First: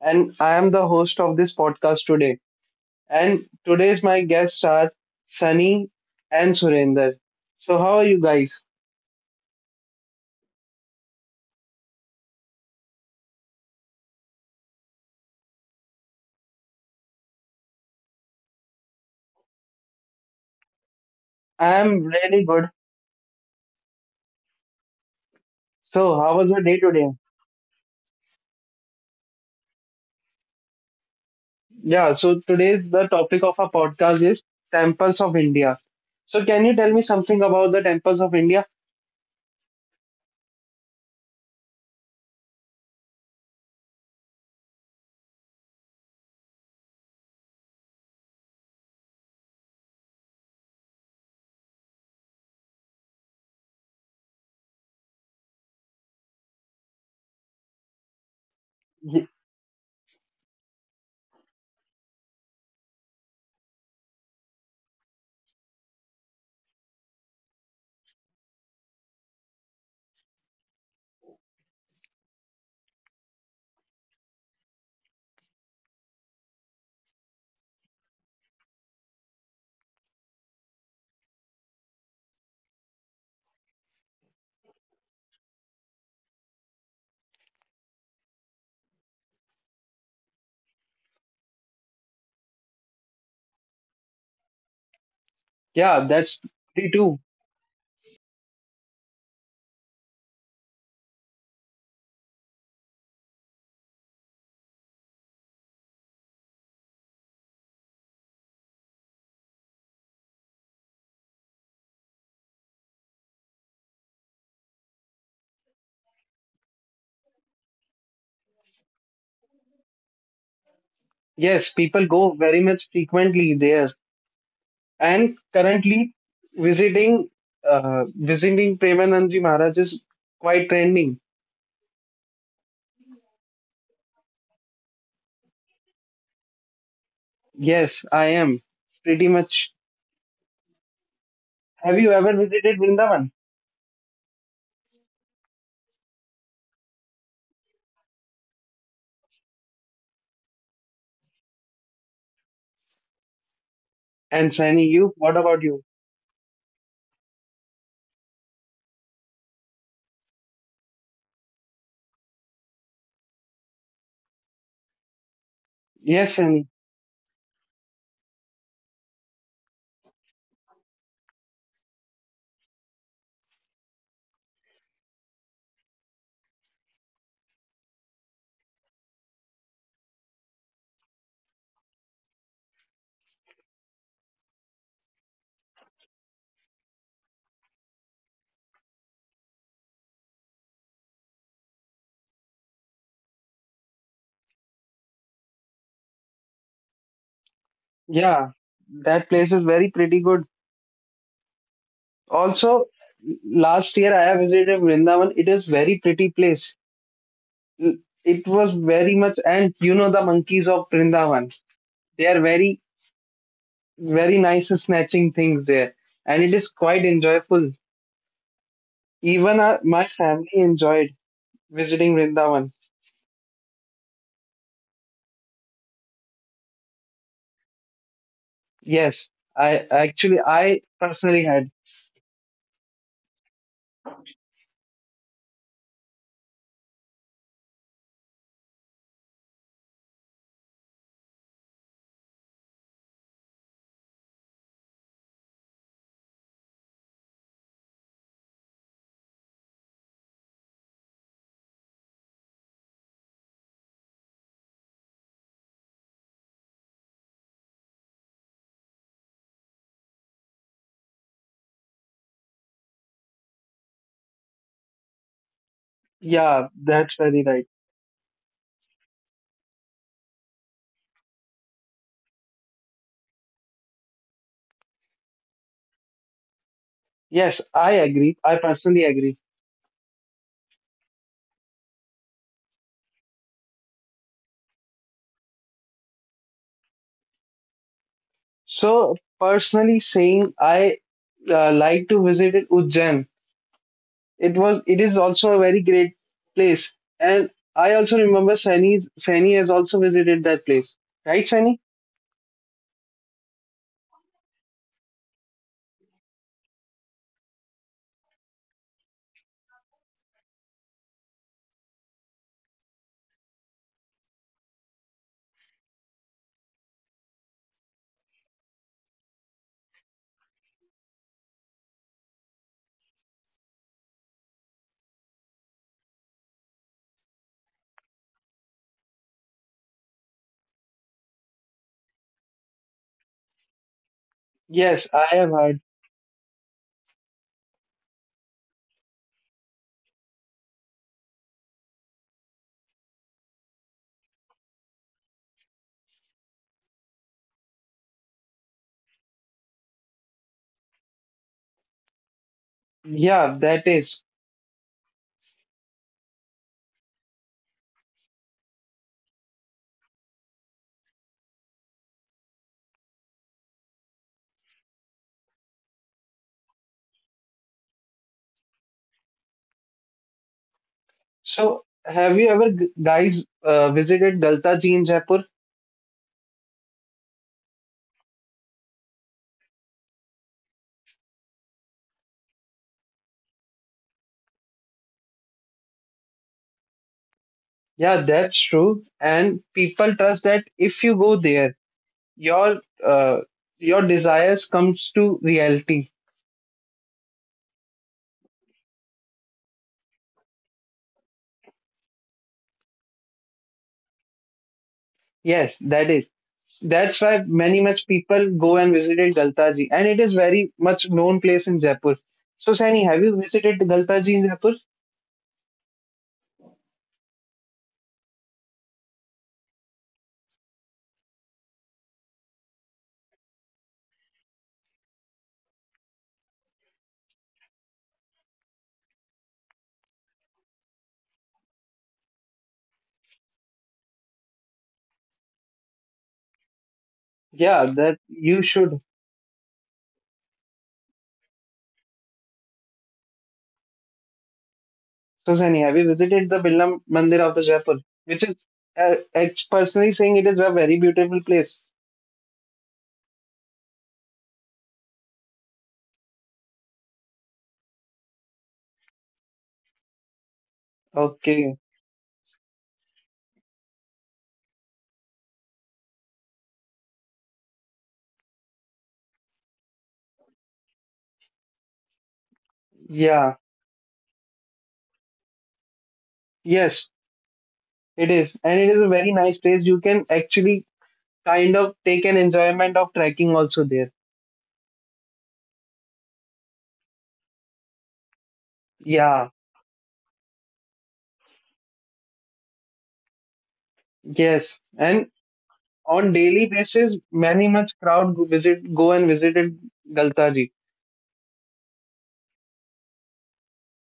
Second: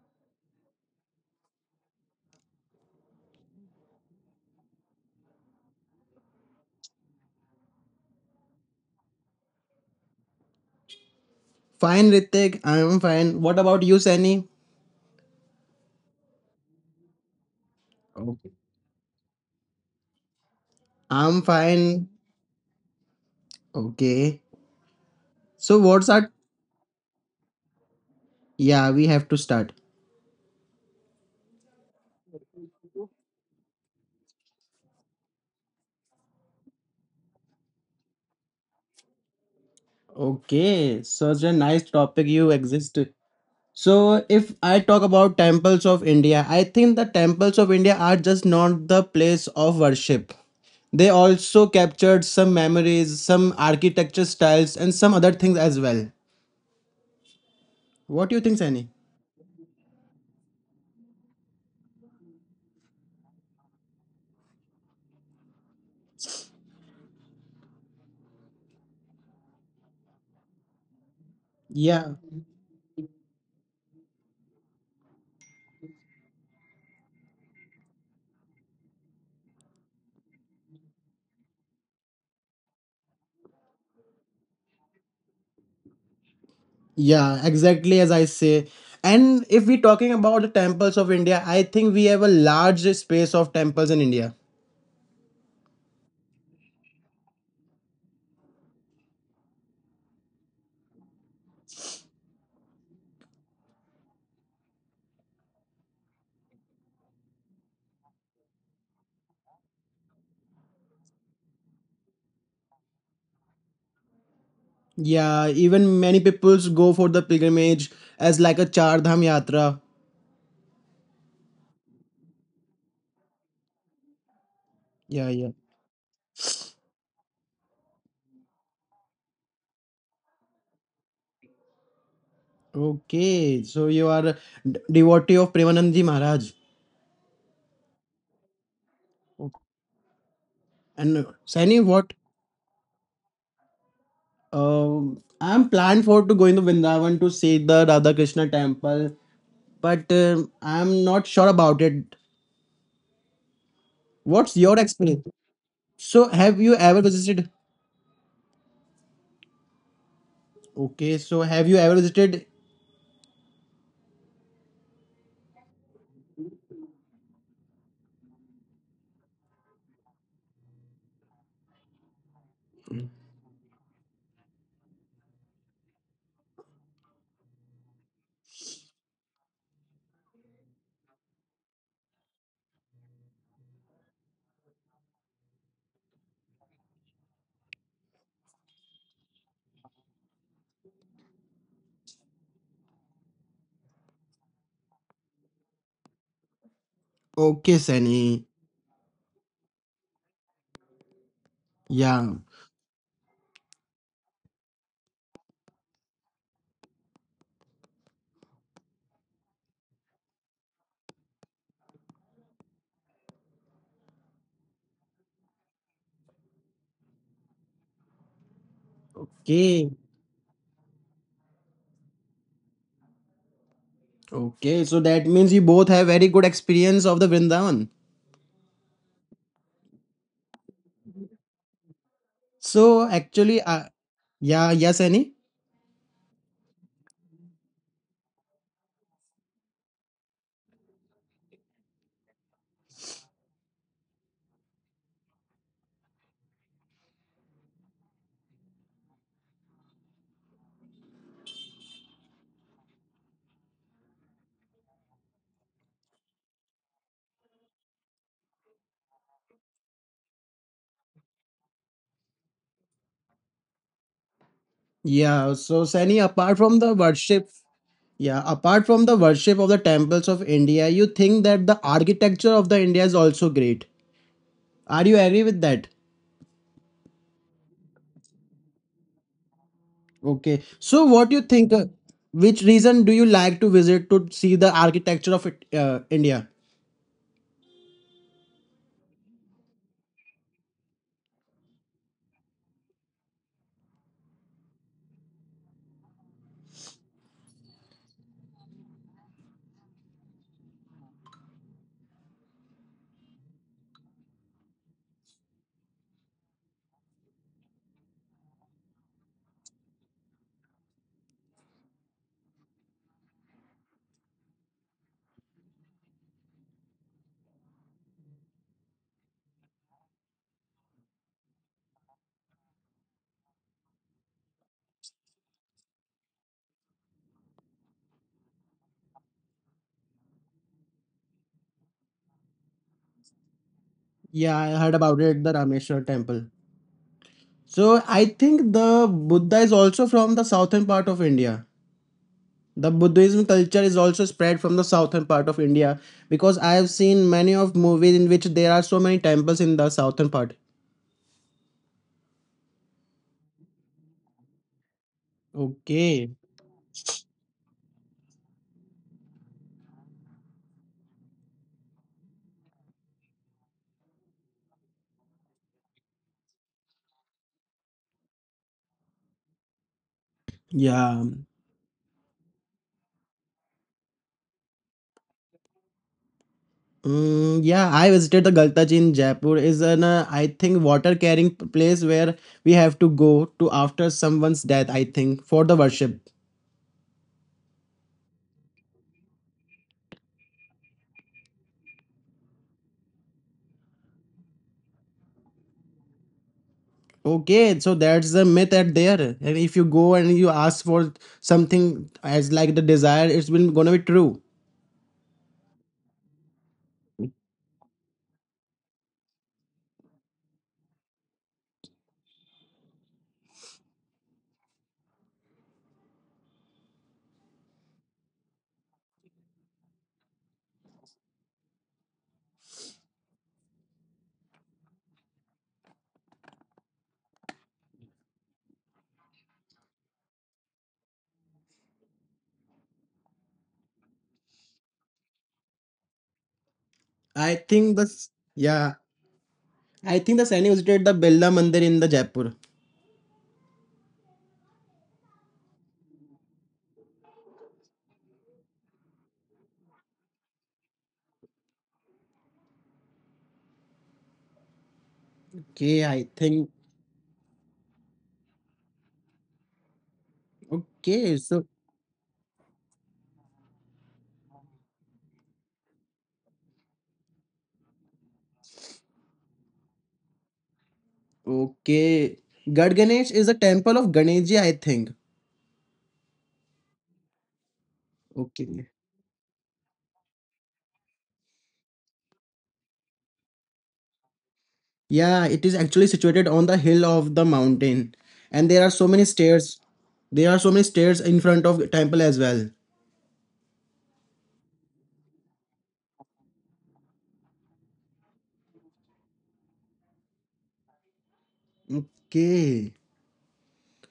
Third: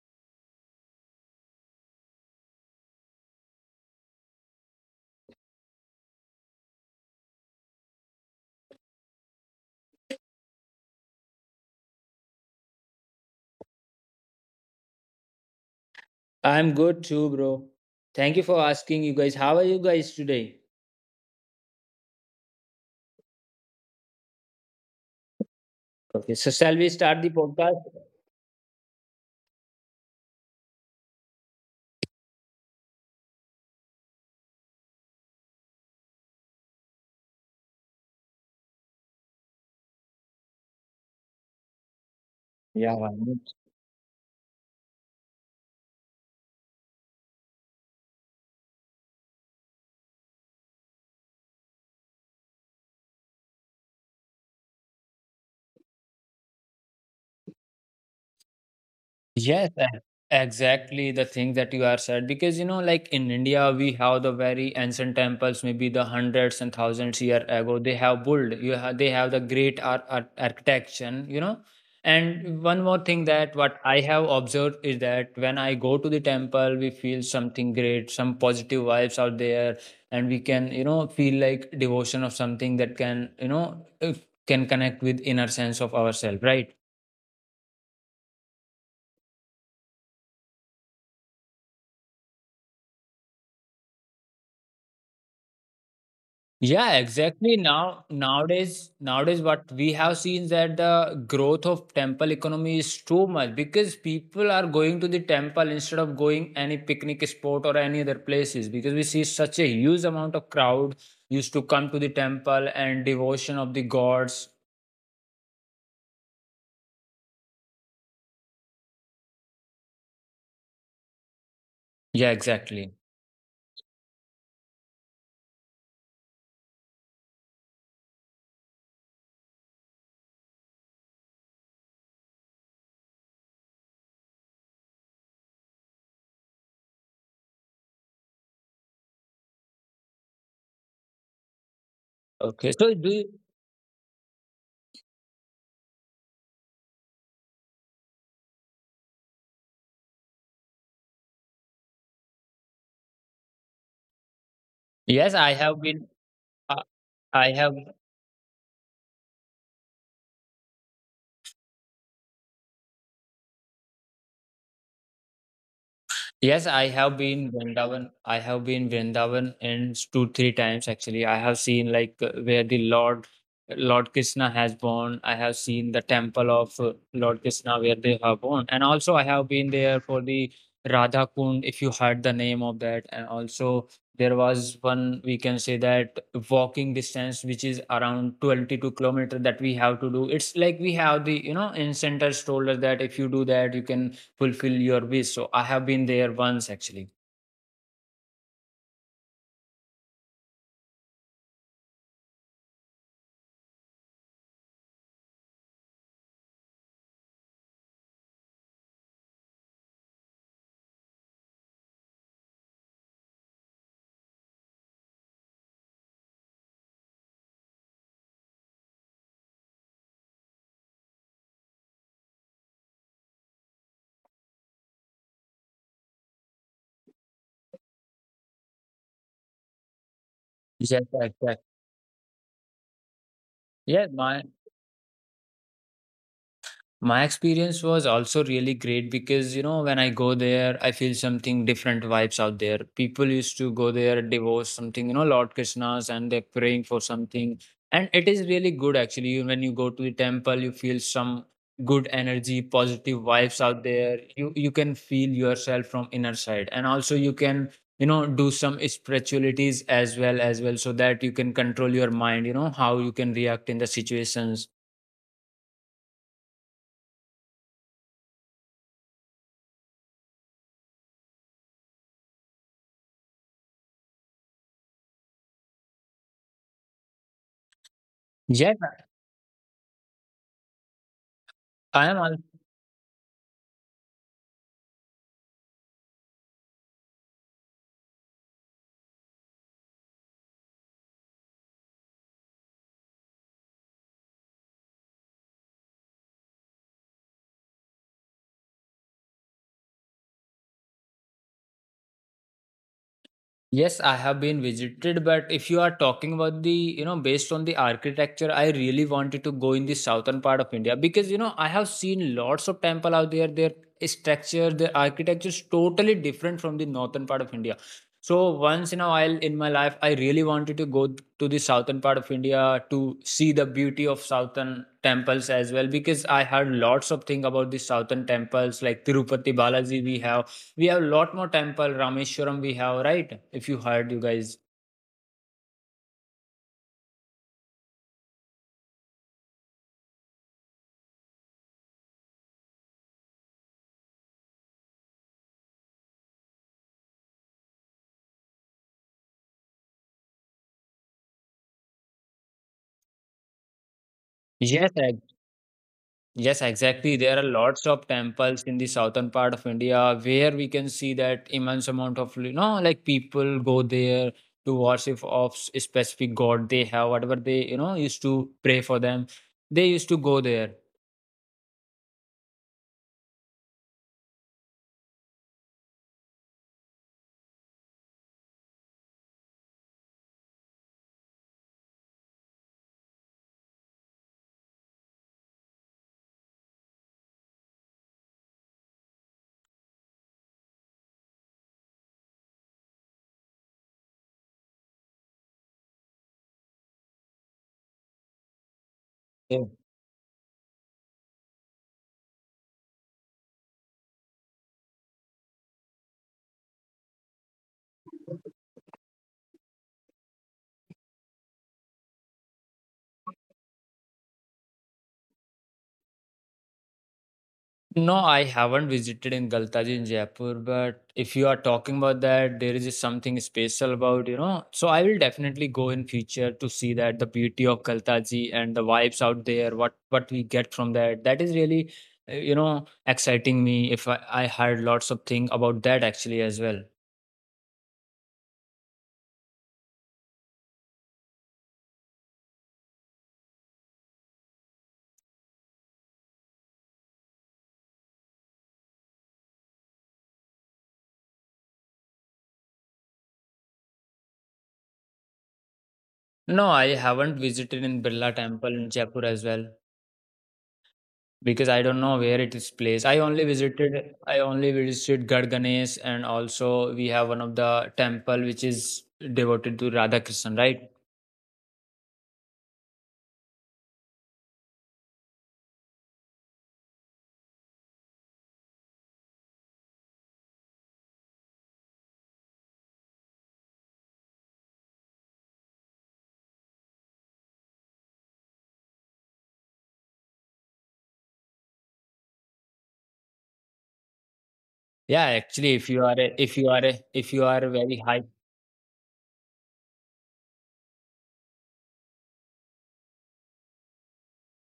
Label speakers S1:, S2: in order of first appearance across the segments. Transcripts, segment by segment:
S1: and I am the host of this podcast today. And today's my guests are Sunny and Surinder. So how are you guys?
S2: Fine, Ritik. I'm fine. What about you, Sani?
S3: I'm good too, bro. Thank you
S2: Okay.
S3: for asking you guys. How are you guys today?
S2: I'm
S1: I am
S2: fine.
S1: really good.
S2: Okay. So,
S3: Okay,
S2: what's
S1: So
S3: so
S2: our.
S1: how
S3: shall
S1: was your
S3: we
S1: day
S3: start the
S1: today?
S3: podcast?
S2: Yeah, we have to start.
S1: Yeah, so today's the topic of our podcast is temples of India. So can you tell me something about the temples of India?
S2: Okay. Such a nice topic you exist. So, if I talk about temples of India, I think the temples of India are just not the place of worship. They also captured some memories, some architecture styles, and some other things as well. What do you think, Sani?
S1: Ye-
S3: Yes, e- exactly the thing that you are said because you know, like in India, we have the very ancient temples, maybe the hundreds and thousands year ago. They have built, they have the great art, architecture, you know.
S2: Yeah.
S3: And one more thing that what I have observed is that when I go to the temple, we feel something great, some positive vibes out there, and we can, you know, feel like devotion of something that can, can connect with inner sense of ourselves, right?
S2: Yeah, exactly as I say. And if we're talking about the temples of India, I think we have a large space of temples in India.
S1: Yeah,
S3: Yeah,
S1: that's pretty
S3: exactly.
S1: too.
S3: Nowadays, what we have seen that the growth of temple economy is too much because people are going to the temple instead of going any picnic spot or any other places because we see such a huge amount of crowd used to come to the temple and devotion of the gods.
S2: Yeah, even many peoples go for the pilgrimage as like a Char Dham Yatra.
S3: Yeah,
S1: Yes, people go
S3: exactly.
S1: very much frequently there.
S2: Yeah,
S1: And
S2: yeah.
S1: currently visiting visiting Premanandji Maharaj is quite trending.
S2: Okay, so you are a devotee of Premanandji Maharaj.
S1: Yes, I am pretty
S2: Okay.
S1: much.
S2: And Saini,
S1: Have
S3: Okay,
S1: you
S2: what?
S3: so
S1: ever
S3: do you,
S1: visited Vrindavan?
S2: I'm planned for to go into Vrindavan to see the Radha Krishna temple, but I'm not sure about it.
S1: And
S2: What's
S3: yes,
S2: your
S1: Sunny,
S3: I
S1: you?
S3: have
S2: experience?
S1: What
S3: been.
S1: about you?
S3: Uh,
S2: So have you
S3: I
S2: ever
S3: have.
S2: visited? Okay, so have you ever visited?
S3: Yes, I
S1: Yes,
S3: have
S1: Sunny.
S3: been Vrindavan. I have been Vrindavan and two, three times actually. I have seen like where the Lord Krishna has born. I have seen the temple of Lord Krishna where they have born. And also I have been there for the Radha Kund, if you heard the name of that. And also there was one we can say that walking distance which is around 22 kilometer that we have to do. It's like we have the you know in center told us that if you do that you can fulfill your wish. So I have been there once actually.
S2: Okay, Sunny.
S1: Yeah, that place is very pretty good.
S2: Yeah.
S1: Also, last year I have visited Vrindavan. It is very pretty place. It was very much, and you know the monkeys of Vrindavan. They are very, very nice snatching things there, and it is quite enjoyable. Even our,
S2: Okay.
S1: my family enjoyed visiting Vrindavan.
S2: Okay, so that means you both have very good experience of the Vrindavan.
S1: Yes, I
S3: Yes,
S1: actually, I
S3: exactly.
S1: personally had.
S2: So
S3: Yes,
S2: actually,
S3: my
S2: yeah, yes, Sunny.
S3: My experience was also really great because, you know, when I go there, I feel something different vibes out there. People used to go there, divorce something, you know, Lord Krishna's, and they're praying for something. And it is really good actually. You- When you go to the temple, you feel some good energy, positive vibes out there. You can feel yourself from inner side. And also you can, you know, do some spiritualities as well so that you can control your mind, you know, how you can react in the situations.
S2: Yeah, so Sunny, apart
S1: Yeah,
S2: from the
S1: that's very
S2: worship,
S1: right.
S2: yeah, apart from the worship of the temples of India, you think that the architecture of the India is also great. Are you agree with that?
S1: Yes, I
S3: Yeah,
S1: agree. I personally agree.
S2: Okay. So what do
S3: I
S2: you think
S3: am
S2: which reason do you like to visit to see the architecture of it, India?
S1: So, personally saying, I like to visit it, Ujjain. It is also a very great place. And I also remember Sani, Sani has also visited that place. Right, Sani?
S3: Yes, I have been visited, but if you are talking about the, you know, based on the architecture, I really wanted to go in the southern part of India because, you know, I have seen lots of temple out there. Their structure, their architecture is totally different from the northern part of India. So once in a while in my life, I really wanted to go to the southern part of India to see the beauty of southern temples as well because I heard lots of thing about the southern temples like Tirupati Balaji we have a lot more temple. Rameshwaram we have, right? If you heard, you guys.
S2: Yeah, I heard
S1: Yes,
S2: about
S1: I
S2: it,
S1: have
S2: the
S1: heard.
S2: Rameshwar temple. So I think the Buddha is also from the southern part of India. The Buddhism culture is also spread from the southern part of India because I have seen many of movies in which there are so many temples in the southern part.
S1: Yeah, that is.
S3: Yes, ex- yes,
S2: Okay.
S3: exactly. There are lots of temples in the southern part of India where we can see that immense amount of you know, like people go there to worship of specific god they have, whatever they you know used to pray for them. They used to go there.
S2: Yeah.
S1: So, have you ever guys visited Galtaji in Jaipur?
S2: Mm, yeah, I visited the Galta in Jaipur. Is an I think water carrying place where we have to go to after someone's death. I think for the worship.
S1: Yeah, that's true. And people trust that if you go there, your uh, your desires comes to reality.
S2: Okay, so that's the myth at there. And if you go and you ask for something as like the desire, it's been gonna be true.
S1: Yes, that is. That's why many much people go and visited Galtaji, and it is very much known place in Jaipur. So, Sani, have you visited Galtaji in Jaipur?
S3: No, I haven't visited in Galtaji in Jaipur, but if you are talking about that, there is something special about, you know. So I will definitely go in future to see that the beauty of Galtaji and the vibes out there, what we get from that. That is really, you know, exciting me. If I, I heard lots of things about that actually as well.
S2: I
S1: Yeah,
S2: think
S1: that
S2: this.
S1: you
S2: Yeah,
S1: should.
S2: I think the Saini visited the Birla Mandir in the Jaipur.
S1: So, Sani, have you visited the Birla Mandir of the Jaipur, which is personally saying it is a very beautiful place.
S2: Okay, I
S3: No, I
S2: think.
S3: haven't visited in Birla Temple in Jaipur as well. Because
S2: Okay,
S3: I don't
S2: so
S1: Okay.
S3: know where it is placed. I only visited Garh Ganesh and also we have one of the temple which is devoted to Radha Krishna, right?
S2: okay. Gad Ganesh is a
S1: Yeah.
S2: temple of Ganesh ji. I think.
S1: Yes, it is. And
S2: Okay.
S1: it is a very nice place. You can actually kind of take an enjoyment of trekking also there.
S2: Yeah, it is actually situated on the hill of the mountain, and there are so many
S1: Yeah.
S2: stairs. There are so many stairs in front of temple as well.
S3: Yeah,
S1: Yes.
S3: actually
S1: And on daily
S3: if you are
S1: basis,
S3: very
S1: many
S3: high.
S1: much crowd go and visited Galtaji.
S2: Okay.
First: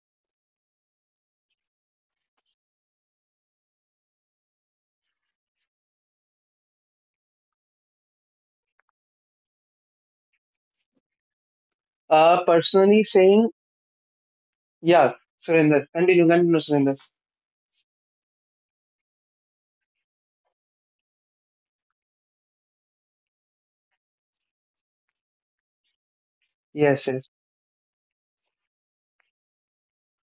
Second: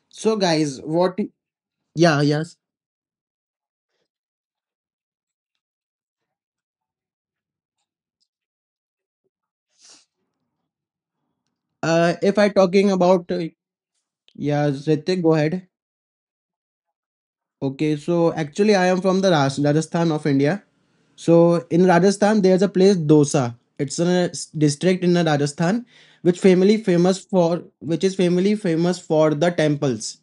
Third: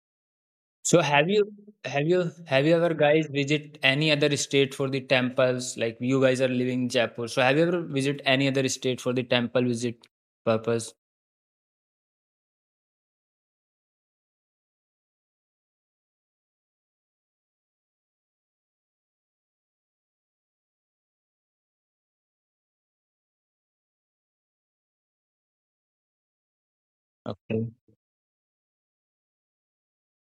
S2: So guys,
S3: So
S2: what?
S3: have you have
S2: Yeah,
S3: you
S2: yes.
S3: have you ever guys visit any other state for the temples? Like you guys are living in Jaipur. So have you ever visit any other state for the temple visit purpose?
S2: If I talking
S1: Personally
S2: about
S1: saying,
S2: yeah,
S1: yeah,
S2: Ritik, go ahead.
S1: Surrender. Continue, continue, Surrender.
S2: Okay, so actually I am from the Rajasthan of India. So in Rajasthan there's a place Dosa. It's in a district in Rajasthan,
S1: Yes, yes.
S3: Okay.
S2: which is family famous for the temples.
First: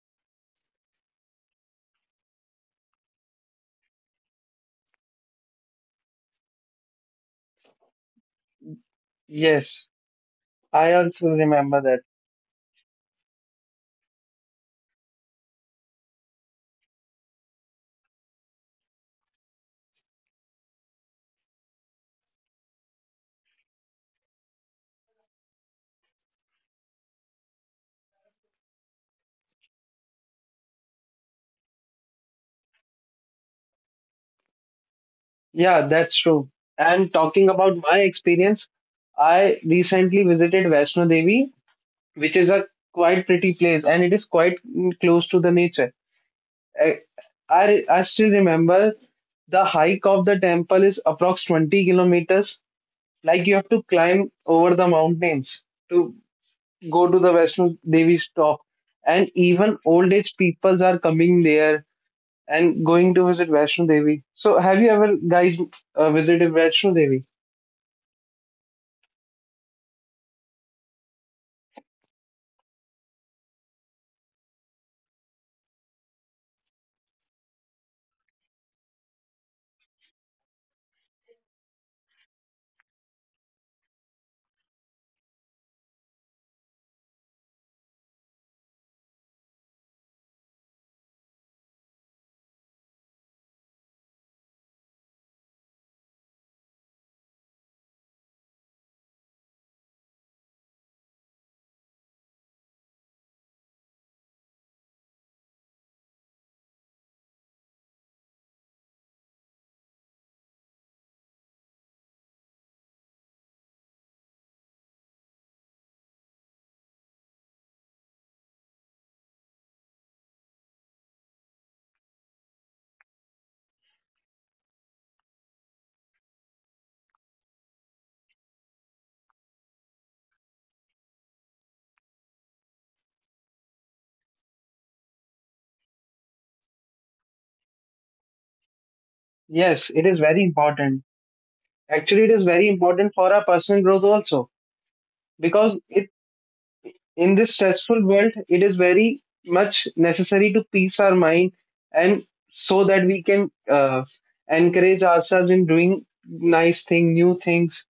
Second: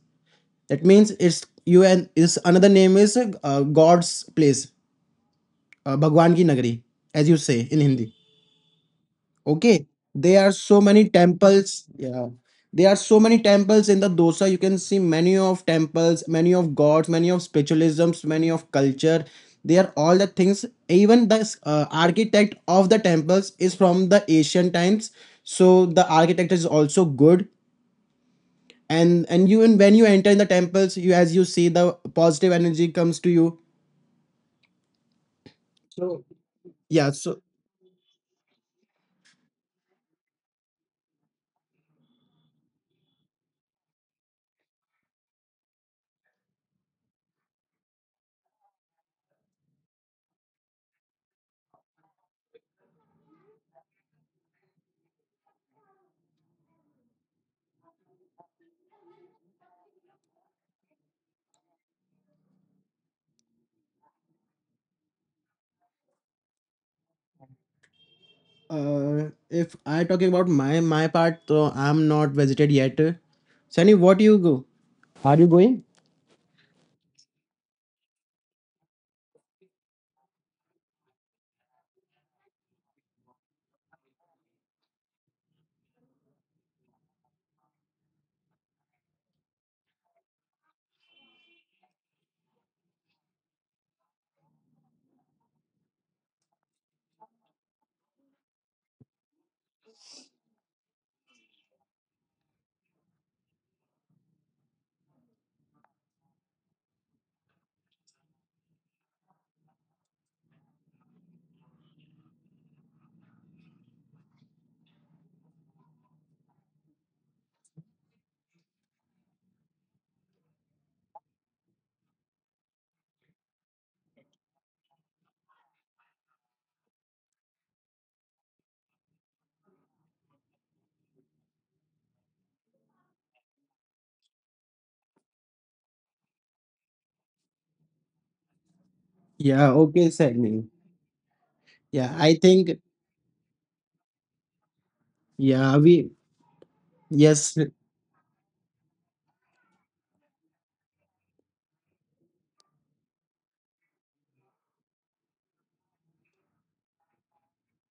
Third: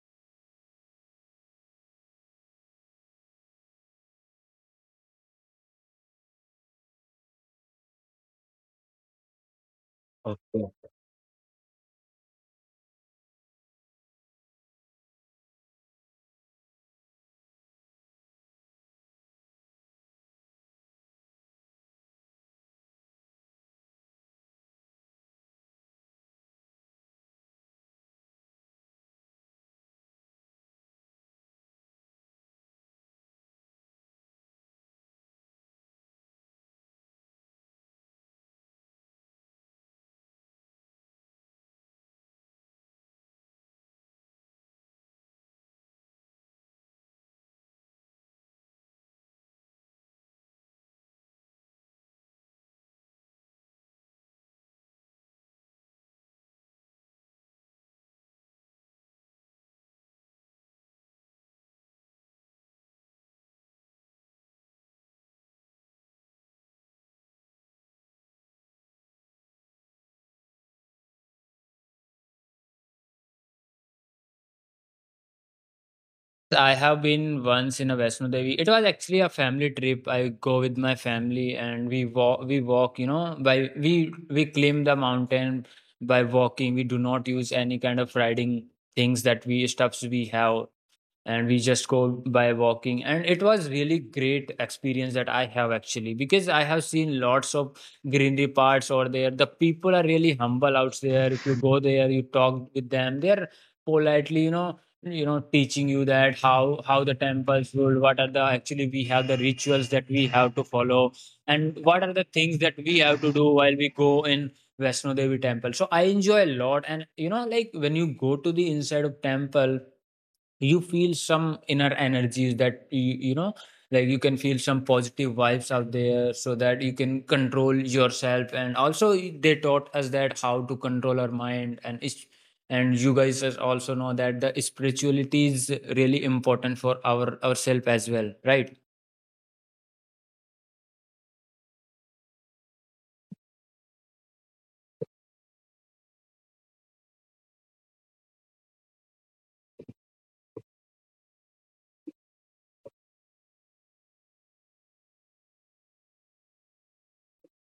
S2: That means it's you and is another name is God's place, Bhagwan ki nagari, as you say in Hindi. Okay,
S1: Yes.
S2: there are so
S1: I
S2: many
S1: also remember
S2: temples.
S1: that.
S2: Yeah, there are so many temples in the dosa. You can see many of temples, many of gods, many of spiritualisms, many of culture. They are all the things. Even the architect of the temples is from the Asian times, so the architect is also good and you and when you enter in the temples you as you see the positive energy comes to you
S1: Yeah, that's
S2: so
S1: true.
S2: yeah
S1: And
S2: so
S1: talking about my experience, I recently visited Vaishno Devi, which is a quite pretty place, and it is quite close to the nature. I, I still remember the hike of the temple is approx 20 kilometers. Like you have to climb over the mountains to go to the Vaishno Devi's top. And even old age peoples are coming there and going to visit Vaishno Devi. So have you ever guys visited Vaishno Devi?
S2: if I talking about my part so I'm not visited yet sunny what you go Me?
S3: I have been once in a Vaishno Devi. It was actually a family trip. I go with my family and we walk. We walk, you know, by we climb the mountain by walking. We do not use any kind of riding things that we stuffs we have and we just go by walking and it was really great experience that I have actually because I have seen lots of greenery parts over there. The people are really humble out there. If you go there you talk with them, they're politely, you know, you know teaching you that how the temples build, what are the actually we have the rituals that we have to follow and what are the things that we have to do while we go in Vaishno Devi temple. So I enjoy a lot, and you know like when you go to the inside of temple, you feel some inner energies that like you can feel some positive vibes out there so that you can control yourself. And also they taught us that how to control our mind and is and you guys as also know that the spirituality is really important for our ourself as well, right?
S2: Yeah
S1: Yes, it
S2: okay
S1: is very
S2: sunny
S1: important.
S2: yeah
S1: Actually, it
S2: I
S1: is very
S2: think
S1: important for our personal growth also, because
S2: yeah
S1: it
S2: we
S1: in this
S2: yes
S1: stressful world, it is very much necessary to peace our mind, and so that we can encourage ourselves in doing nice thing, new things.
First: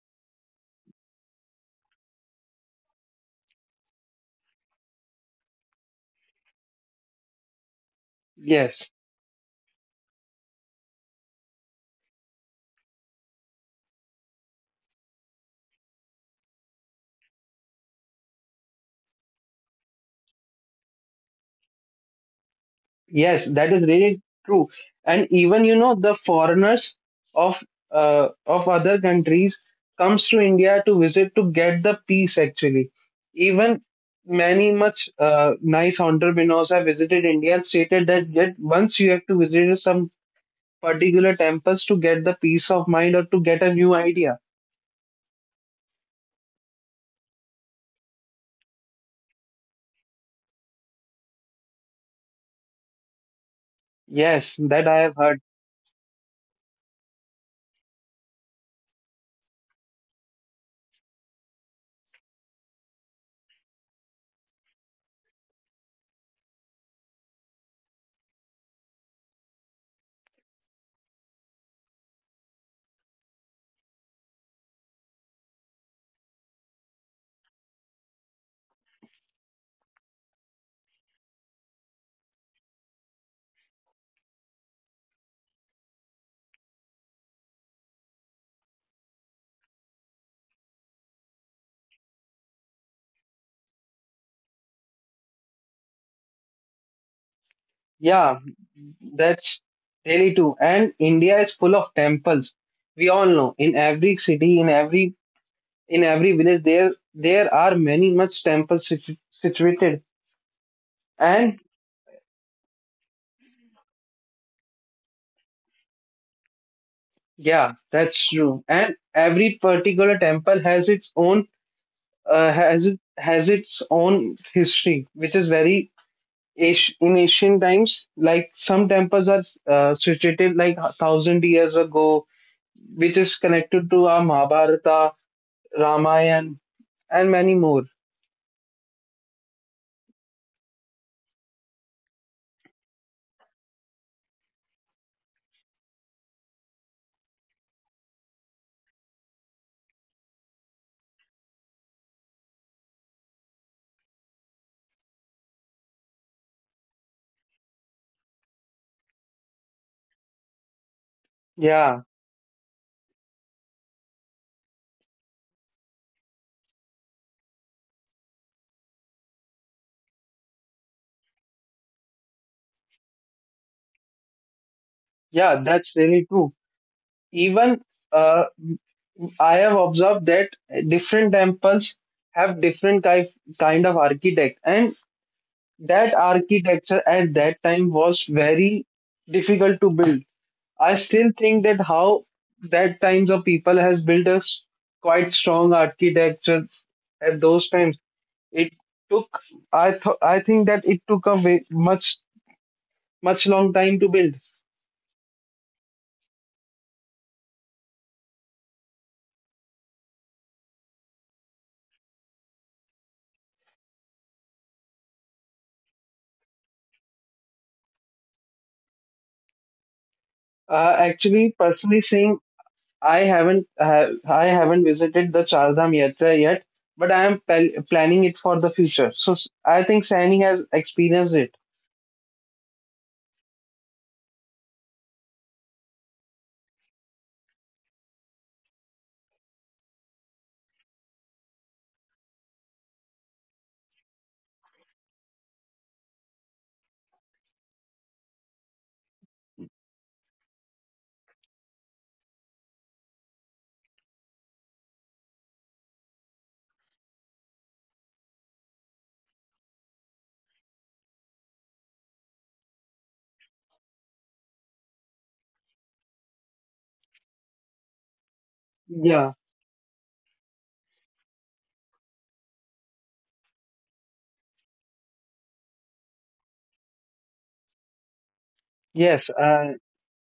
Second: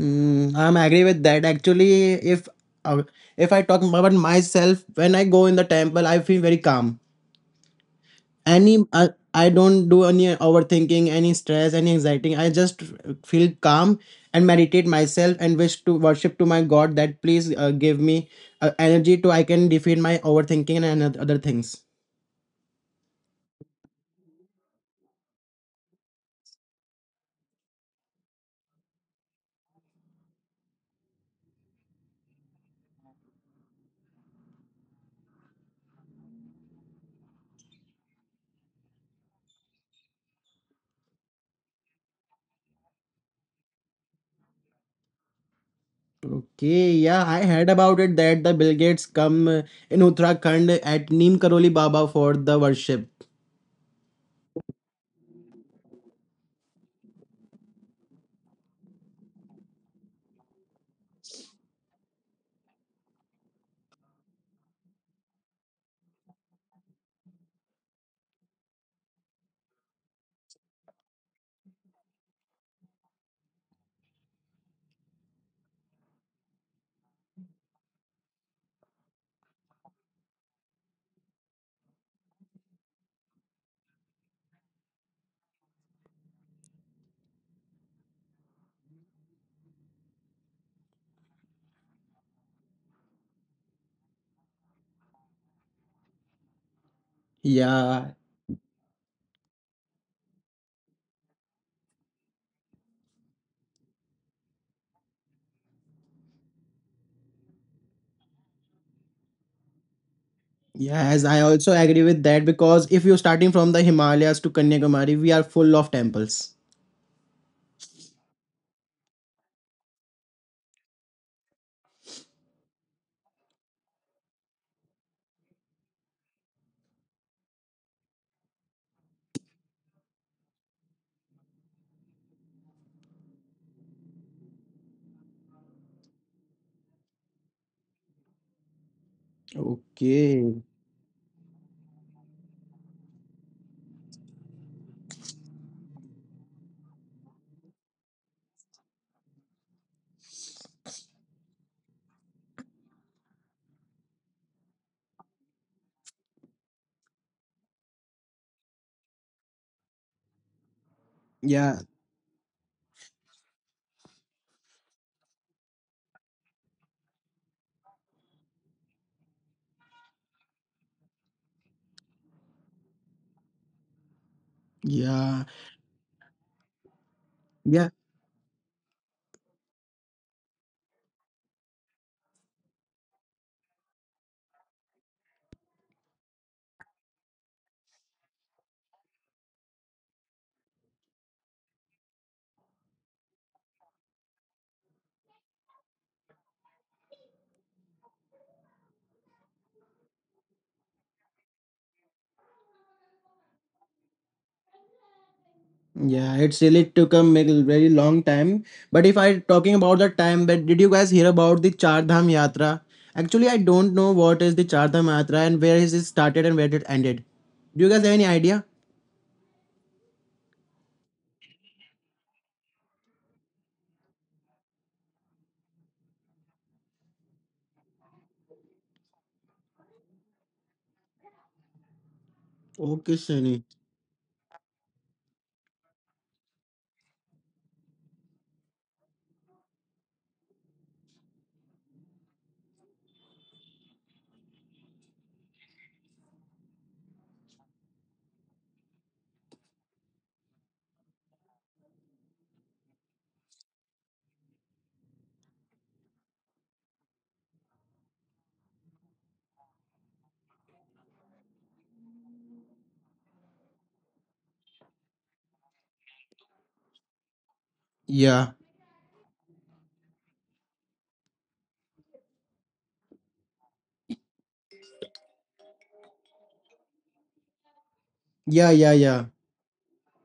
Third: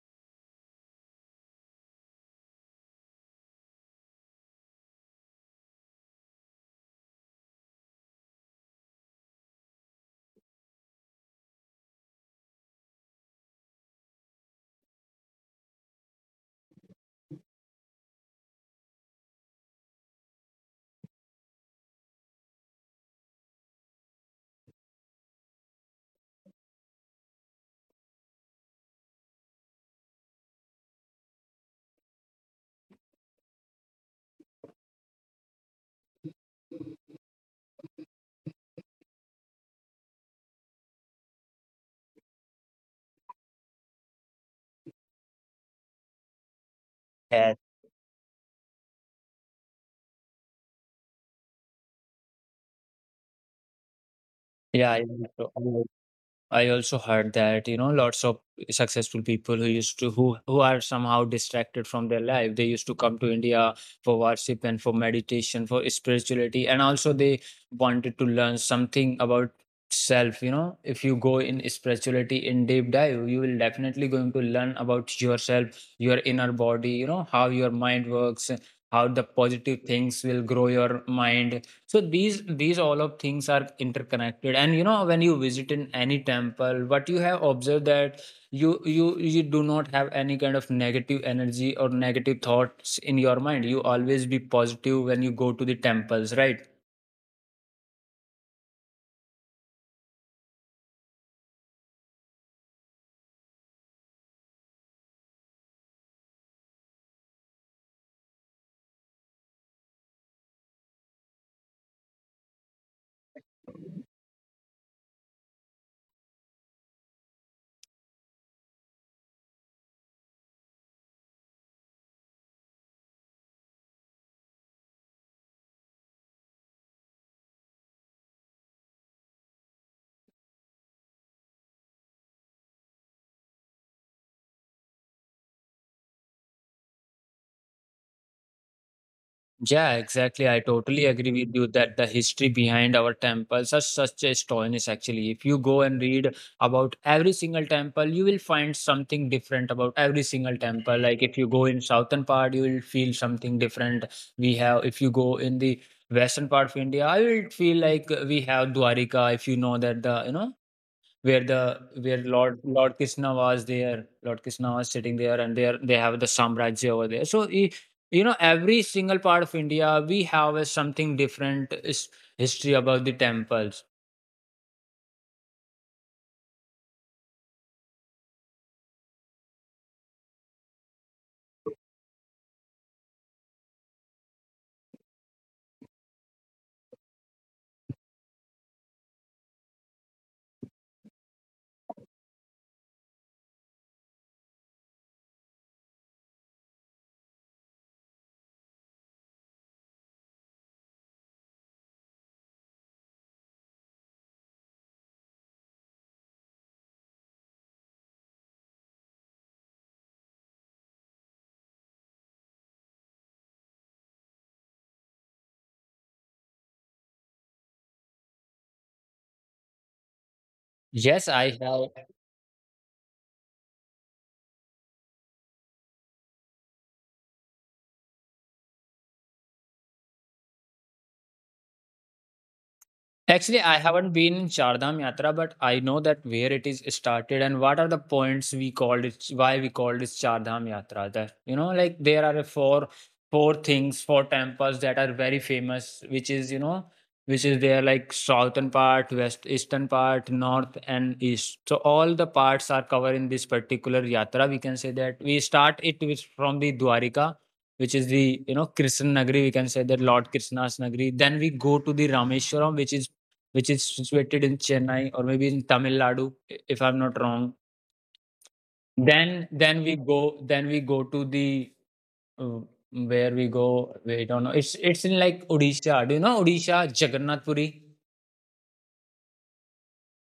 S2: mm, I'm agree with that actually uh, if I talk about myself when I go in the temple I feel very calm any
S1: Yes,
S2: I don't do any overthinking any stress any anxiety I just feel calm and meditate myself and wish to worship to my god that please give me energy to I can defeat my overthinking and other things
S1: yes, that is really true. And even you know the foreigners of other countries comes to India to visit to get the peace actually. Even many much nice entrepreneurs have visited India and stated that once you have to visit some particular temples to get the peace of mind or to get a new idea.
S2: okay yeah I
S3: Yes.
S2: heard about it that the bill gates come in uttarakhand at neem karoli baba for the worship
S1: Yes, that
S3: yeah
S1: I
S3: yeah.
S1: have heard.
S3: So I also heard that, you know, lots of successful people who used to who are somehow distracted from their life. They used to come to India for worship and for meditation, for spirituality, and also they wanted to learn something about self. You know, if you go in spirituality in deep dive, you will definitely going to learn about yourself, your inner body, you know, how your mind works, how the positive things will grow your mind. So these all of things are interconnected, and you know when you visit in any temple, what you have observed that you do not have any kind of negative energy or negative thoughts in your mind. You always be positive when you go to the temples, right?
S2: yeah
S1: Yeah, that's really true. And India is full of temples. We all know in every city, in every village, there are many much temples situated.
S2: yes I
S1: And
S2: also agree with that because if you're starting from the himalayas to kanyakumari we are full of temples
S1: yeah, that's true. And every particular temple has its own has it has its own history, which is in ancient times, like some temples are situated like 1,000 years ago, which is connected to our Mahabharata, Ramayana, and many more.
S3: Yeah,
S2: okay
S3: exactly. I totally agree with you that the history behind our temples are such a astonishing actually. If you go and read about every single temple, you will find something different about every single temple. Like if you go in southern part, you will feel something different. We have if you go in the western part of India, I will feel like we have Dwarika, if you know that the you know where
S2: yeah.
S3: the
S1: Yeah,
S3: where Lord Krishna was there. Lord Krishna was sitting there, and there they have the Samrajya over there. You know, every single part of India, we have a something different is history about the temples.
S2: Yeah,
S1: yeah, that's really true. Even
S2: yeah,
S1: uh, I have observed that different temples have different kind of architect, and that architecture at that time was very difficult to build. I still think that how that times of people has built a quite strong architecture at those times. It took I think that it took a way, much much long time to build.
S2: yeah. It's really took a very long time. But if I talking about the time, but did you guys hear about the Char Dham Yatra? Actually, I don't know what is the Char Dham Yatra and where is it started and where it ended. Do you guys have any idea?
S1: Uh,
S3: Yes, I
S1: actually,
S3: have.
S1: personally saying, I haven't visited the Chardham Yatra yet, but I am planning it for the future. So I think Sani has experienced it.
S2: Okay,
S3: Actually,
S2: Sunny.
S3: I haven't been in Chardham Yatra, but I know that where it is started and what are the points we called it, why we called it Chardham Yatra. That you know, like there are four things, four temples that are very famous, which is you know, which is there like southern part, west eastern part, north and east. So all the parts are covered in this particular yatra. We can say that we start it with from the Dwarika. Which is the you know Krishna Nagari, we can say that Lord Krishna's Nagari. Then we go to the Rameshwaram, which is situated in Chennai or maybe in Tamil Nadu, if I'm not wrong.
S2: Yeah,
S1: Yeah.
S3: Then then we go then we go to the uh, where we go. Wait, I don't know. It's in like Odisha. Do you know Odisha Jagannath Puri?
S2: yeah.
S1: Yes. Uh,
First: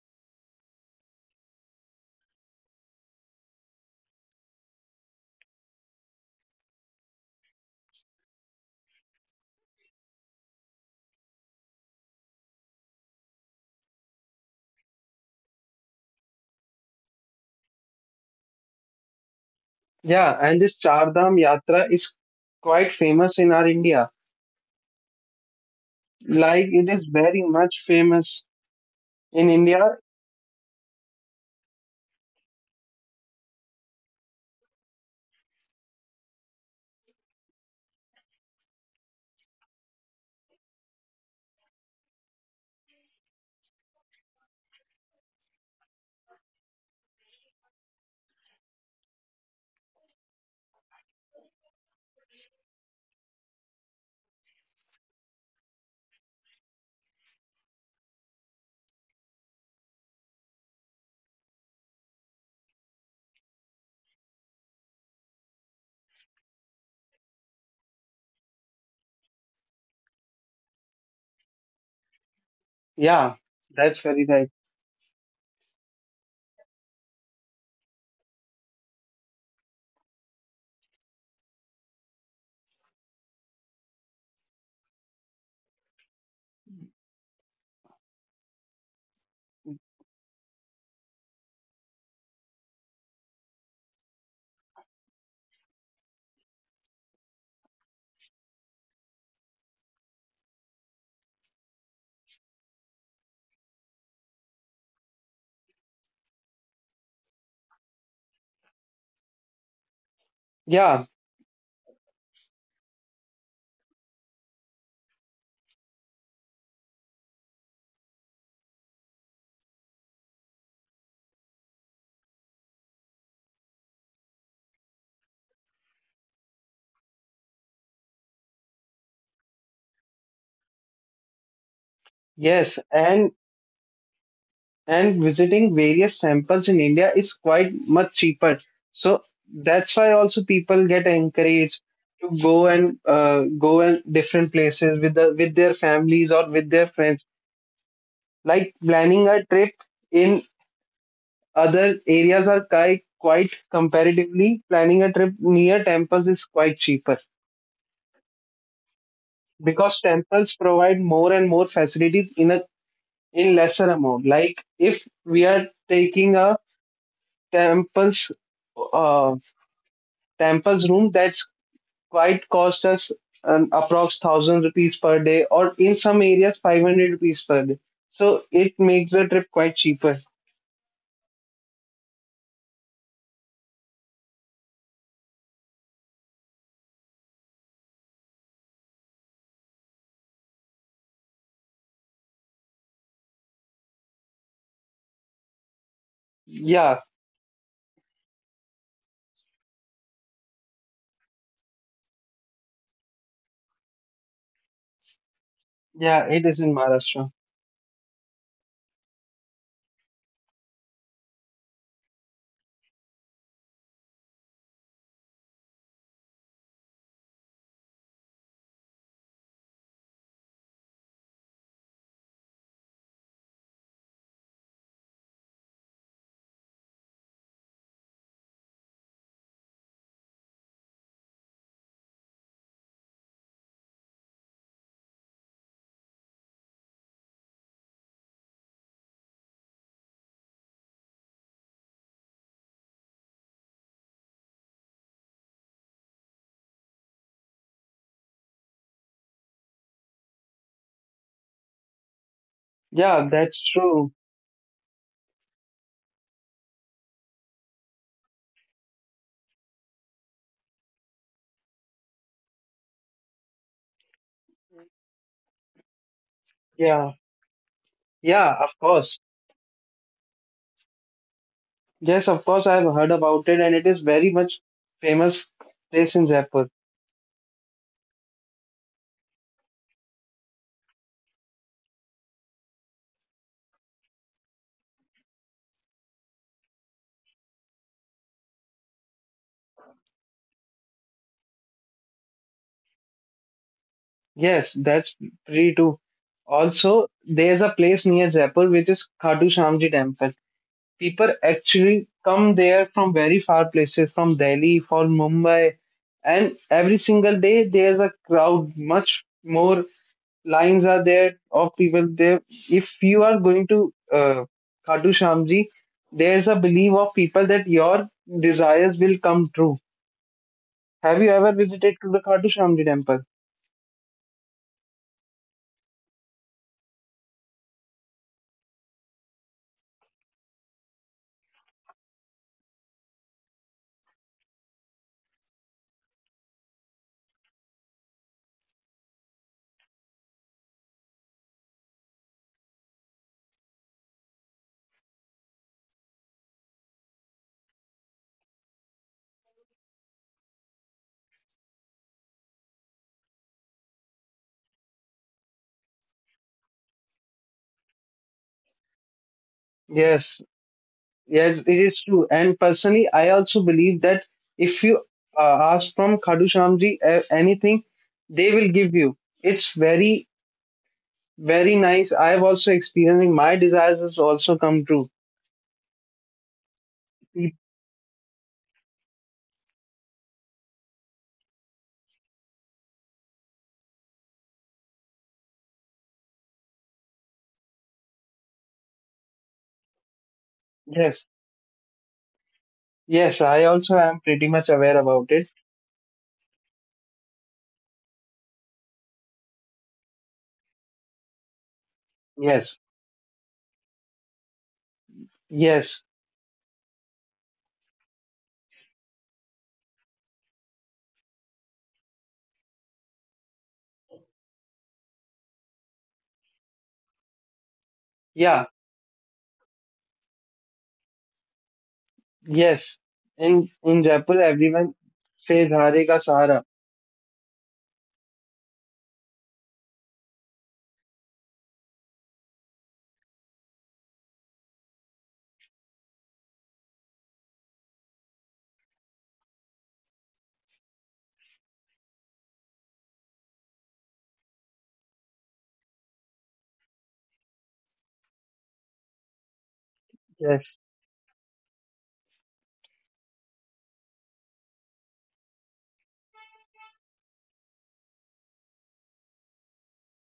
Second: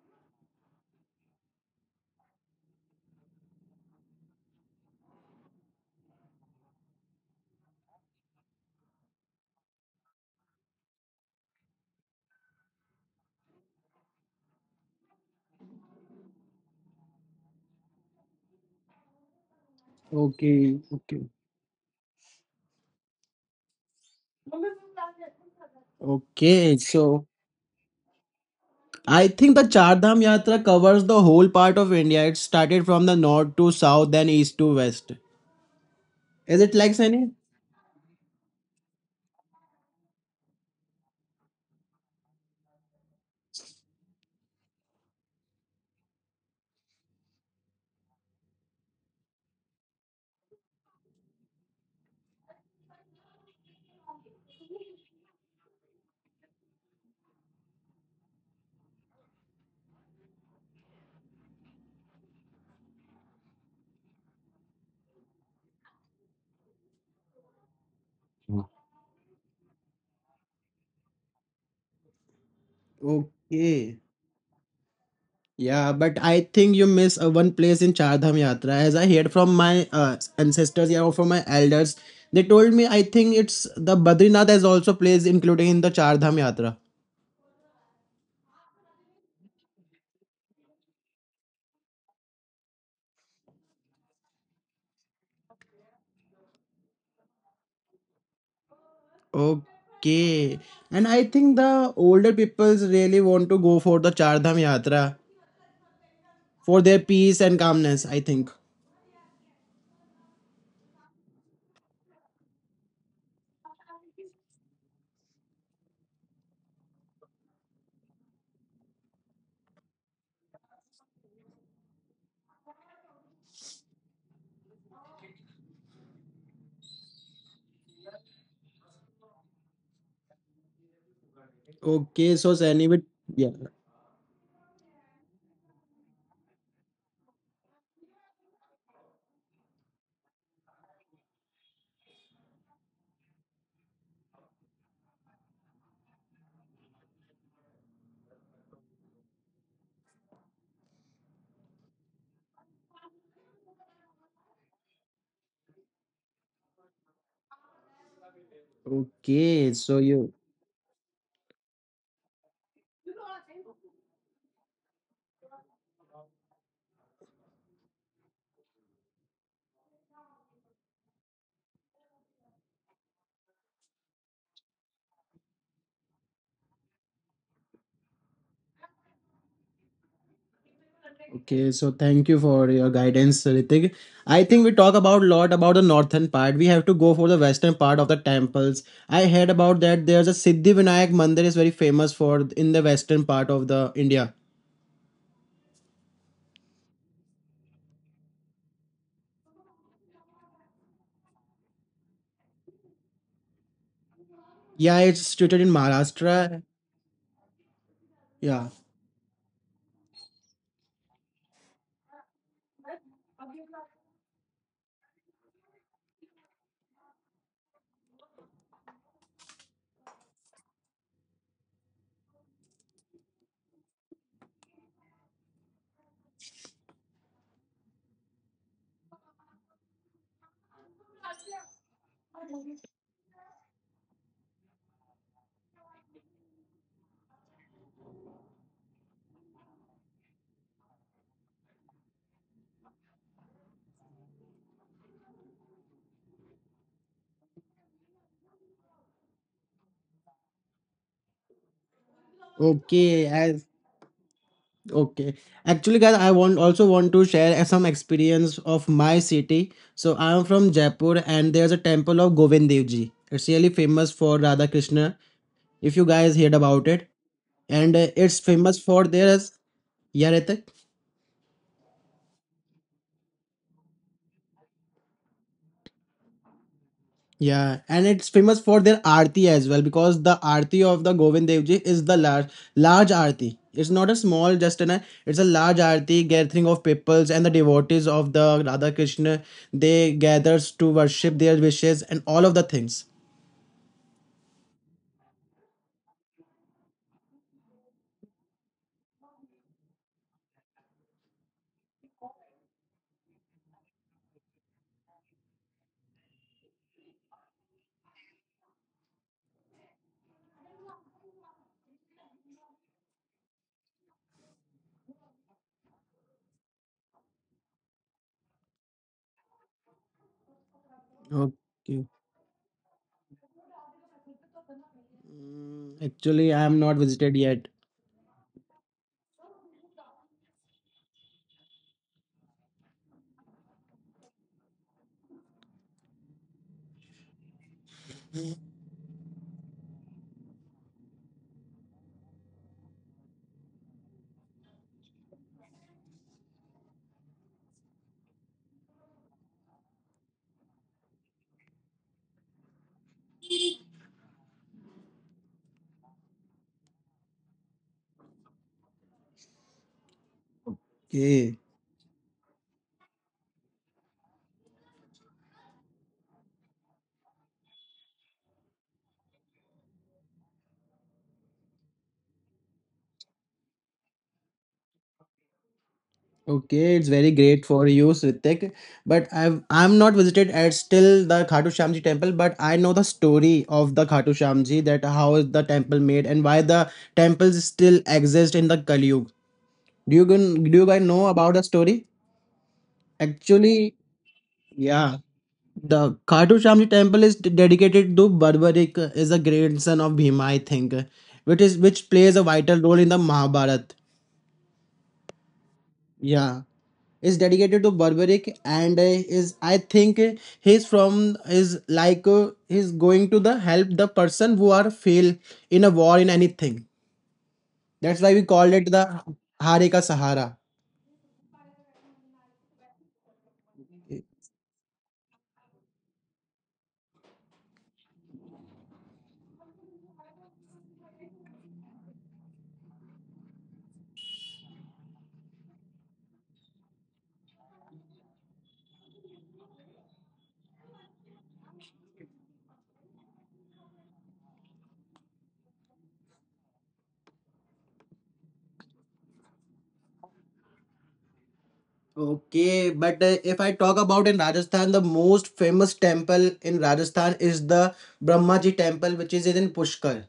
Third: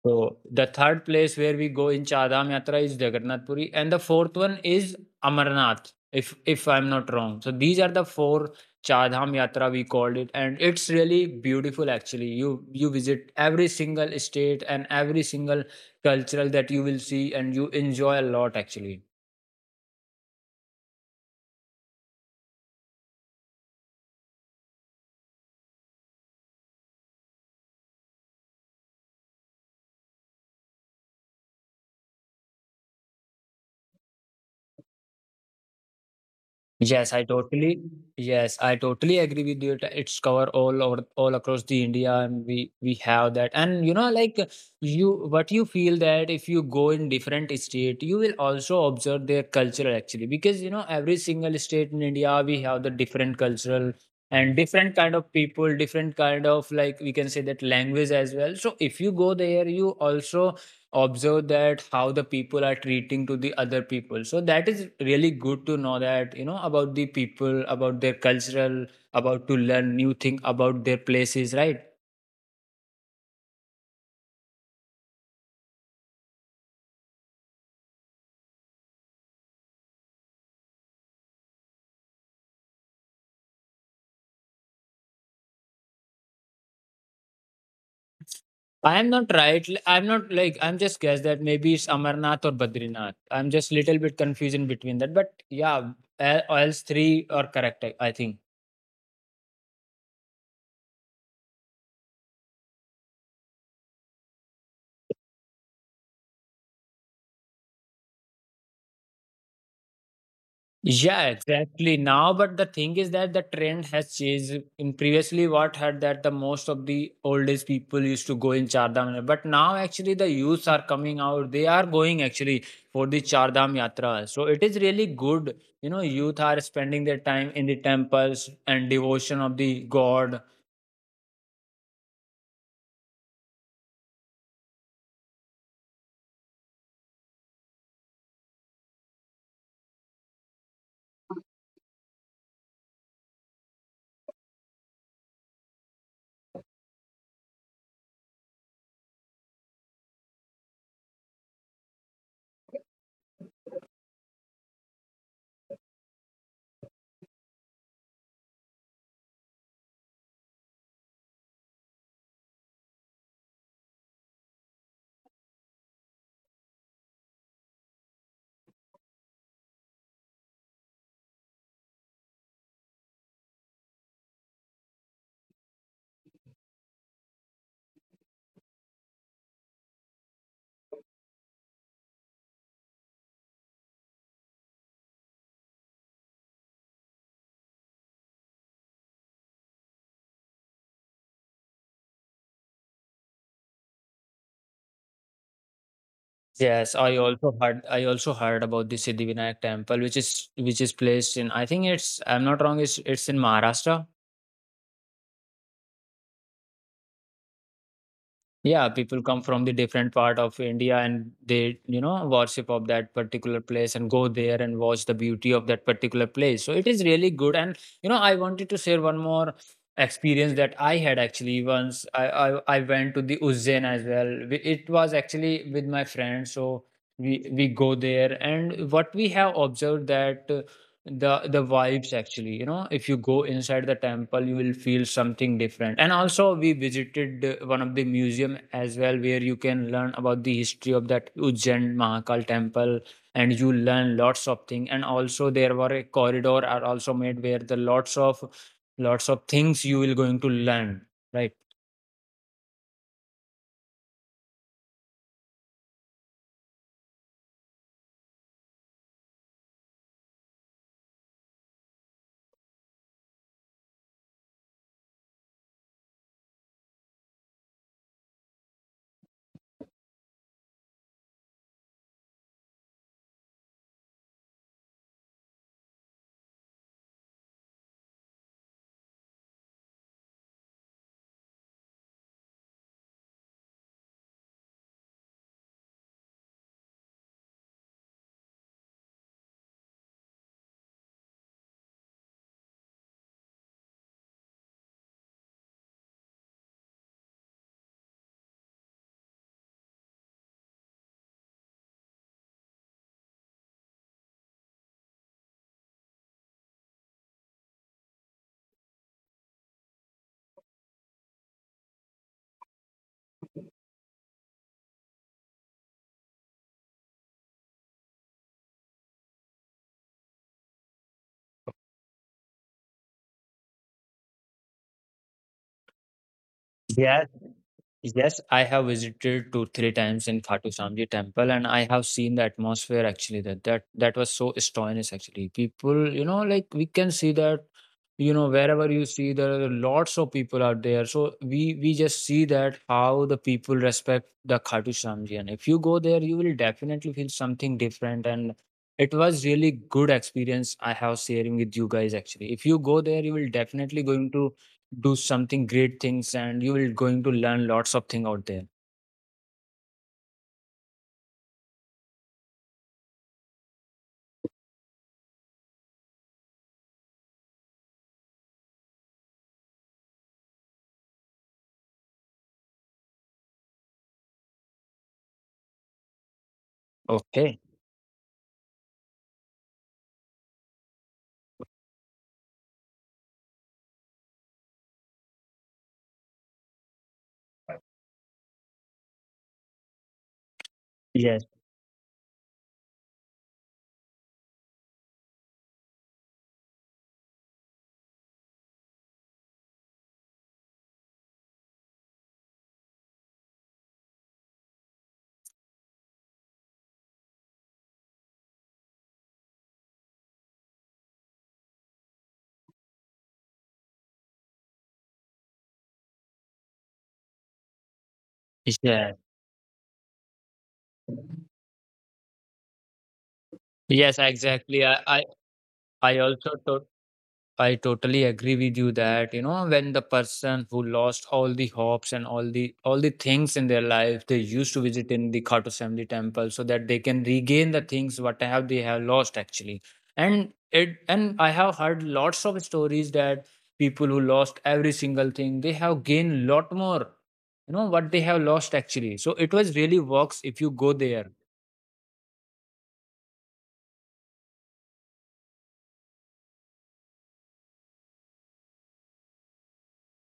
S3: So the third place where we go in Char Yatra is Jagannath Puri, and the fourth one is Amarnath, if I'm not wrong. So these are the four Char Yatra we called it, and it's really beautiful actually. You visit every single state and every single cultural that you will see, and you enjoy a lot actually.
S1: yeah. And this
S2: Okay, okay,
S1: Chardham Yatra is quite famous in our India. Like
S2: okay.
S1: it is
S2: So
S1: very much famous
S2: I
S1: in
S2: think the Char
S1: India.
S2: Dham Yatra covers the whole part of India. It started from the north to south, then east to west. Is it like
S3: Yes, I
S2: Sunny?
S3: totally yes, I totally agree with you. It- It's cover all over all across the India, and we have that. And you know, like you, what you feel that if you go in different state, you will also observe their culture actually, because you know every single state in India we have the different cultural and different kind of people, different kind of like we can say that language as well. So if you go there, you also observe that how the people are treating to the other people so that is really good to know that you know about the people about their cultural about to learn new thing about their places, right?
S1: Yeah, that's
S2: Okay.
S1: very right.
S2: Yeah, but I think you miss one place in Char Dham Yatra. As I heard from my ancestors yeah, or from my elders, they told me I think it's the Badrinath is also place including in the Char Dham Yatra.
S3: I am not right. I'm not like, I'm just guess that maybe it's Amarnath or Badrinath. I'm just little bit confused in between that, but yeah, all else three are correct, I think.
S2: Okay, and I think the older peoples really want to go for the Char Dham Yatra for their peace and calmness. I think.
S1: Yeah,
S3: Yeah, exactly. Now, but the thing is that the trend has changed. In previously, what had that the most of the old age people used to go in Chardham, but now actually the youths are coming out. They are going actually for the Chardham Yatra. So it is really good. You know, youth are spending their time in the temples and devotion of the God.
S2: Okay, so
S1: yes,
S2: Sani, with
S1: and
S2: yeah.
S1: and visiting various temples in India is quite much cheaper. So that's why also people get encouraged to go and different places with their families or with their friends. Like planning a trip in other areas are quite comparatively planning a trip near temples is quite cheaper.
S2: Okay,
S1: Because
S2: so you.
S1: temples provide more and more facilities in a in lesser amount, like if we are taking a temples uh, temples room, that's quite cost us an approx 1,000 rupees per day, or in some areas 500 rupees per day, so it makes the trip quite cheaper.
S2: Okay, so thank you for your guidance, Ritik. I think we talk about lot about the northern part. We have to go for the western part of the temples. I heard about that there's a Siddhi Vinayak Mandir is very famous for in the western part of the India.
S1: Yeah,
S3: Yes, I also heard. I also heard about the Siddhivinayak temple, which is placed in. I think it's. I'm not wrong. It's in Maharashtra.
S2: Yeah, it's situated in
S1: yeah, it is
S2: Maharashtra.
S1: in Maharashtra.
S2: Yeah.
S3: Yeah, people come from the different part of India and they, you know, worship of that particular place and go there and watch the beauty of that particular place. So it is really good. And you know, I wanted to share one more experience that I had actually once. I went to the Ujjain as well. It was actually with my friends. So we go there, and what we have observed that the vibes actually, you know, if you go inside the temple you will feel something different. And also we visited one of the museum as well where you can learn about the history of that Ujjain Mahakal temple and you learn lots of things. And also there were a corridor are also made where the lots of things you will going to learn, right?
S1: Yeah,
S2: Okay,
S1: that's
S2: as
S1: true.
S2: okay. Actually, guys, I want also want to share some experience of my city. So I am from Jaipur, and there's a temple of Govind Dev Ji. It's really famous for Radha Krishna. If you guys heard about it,
S1: Yeah,
S2: and it's
S1: yeah, of
S2: famous for
S1: course.
S2: their yeah, Ritik?
S1: Yes, of course I have heard about it, and it is very much famous place in Jaipur.
S2: Yeah, and it's famous for their aarti as well because the aarti of the Govind Dev Ji is the large aarti. It's not a small just an it's a large aarti gathering of peoples and the devotees of the Radha Krishna. They gathers to worship their wishes and all of the things.
S1: Yes, that's free too. Also, there's a place near Jaipur which is Khatu Shyamji Temple. People actually come there from very far places, from Delhi, from Mumbai, and every single day there's a crowd. Much more lines are there of people there. If you are going to Khatu Shyamji, there's a belief of people that your desires will come true. Have you ever visited
S2: Okay.
S1: to the Khatu Shyamji Temple?
S2: Mm, actually, I am not visited yet.
S3: Yes, I have visited two, three times in Khatu Shyamji temple and I have seen the atmosphere actually that that was so strenuous actually. People, you know, like we can see that, you know, wherever you see there are lots of people out there. So we just see that how the people respect the Khatu Shyamji. And if you go there, you will definitely feel something different. And it was really good experience I have sharing with you guys actually. If you go there, you will definitely going to do something great things and you will going to learn lots of thing out there.
S1: Yes, yes,
S2: Okay.
S1: it is true. And personally, I also believe that if you ask from Khadu Shamji anything, they will give you. It's very, very nice. I've also experiencing my desires has also come true.
S2: Okay, it's very
S1: Pe-
S3: Okay.
S2: great for you, Sritik. But I've I'm not visited at still the Khatu Shyamji temple, but I know the story of the Khatu Shyamji that how is the temple made and why the temples still exist in the Kali Yuga. Do you do you guys
S1: Yes,
S2: know
S3: Yes.
S2: about the story?
S1: yes, I also
S2: Actually,
S1: am pretty much aware
S2: yeah,
S1: about it.
S2: the Khatu Shyamji temple is dedicated to Barbarik, is a grandson of Bhima, I think, which is which plays a
S1: Yes,
S2: vital role in the Mahabharata.
S1: yes,
S2: Yeah. Is dedicated to Barbaric and is I think he's from is like he's going to the help the person who are fail in a war in anything. That's why we
S1: yeah,
S2: called it
S3: Yes.
S2: the Hare Ka Sahara.
S1: yes. In
S3: yes
S1: Jaipur,
S3: exactly
S1: everyone
S3: i i,
S1: says Hare
S3: I
S1: ka
S3: also
S1: Sahara.
S3: to- I totally agree with you that, you know, when the person who lost all the hopes and all the things in their life they used to visit in the Khatu Samedi temple so that they can regain the things what have they have lost actually. And it, and I have heard lots of stories that people who lost every single thing they have gained lot more, you know, what they have lost actually. So it was really works if you
S1: Yes.
S3: go there.
S2: Okay, but if I talk about in Rajasthan, the most famous temple in Rajasthan is the Brahmaji temple, which is in Pushkar,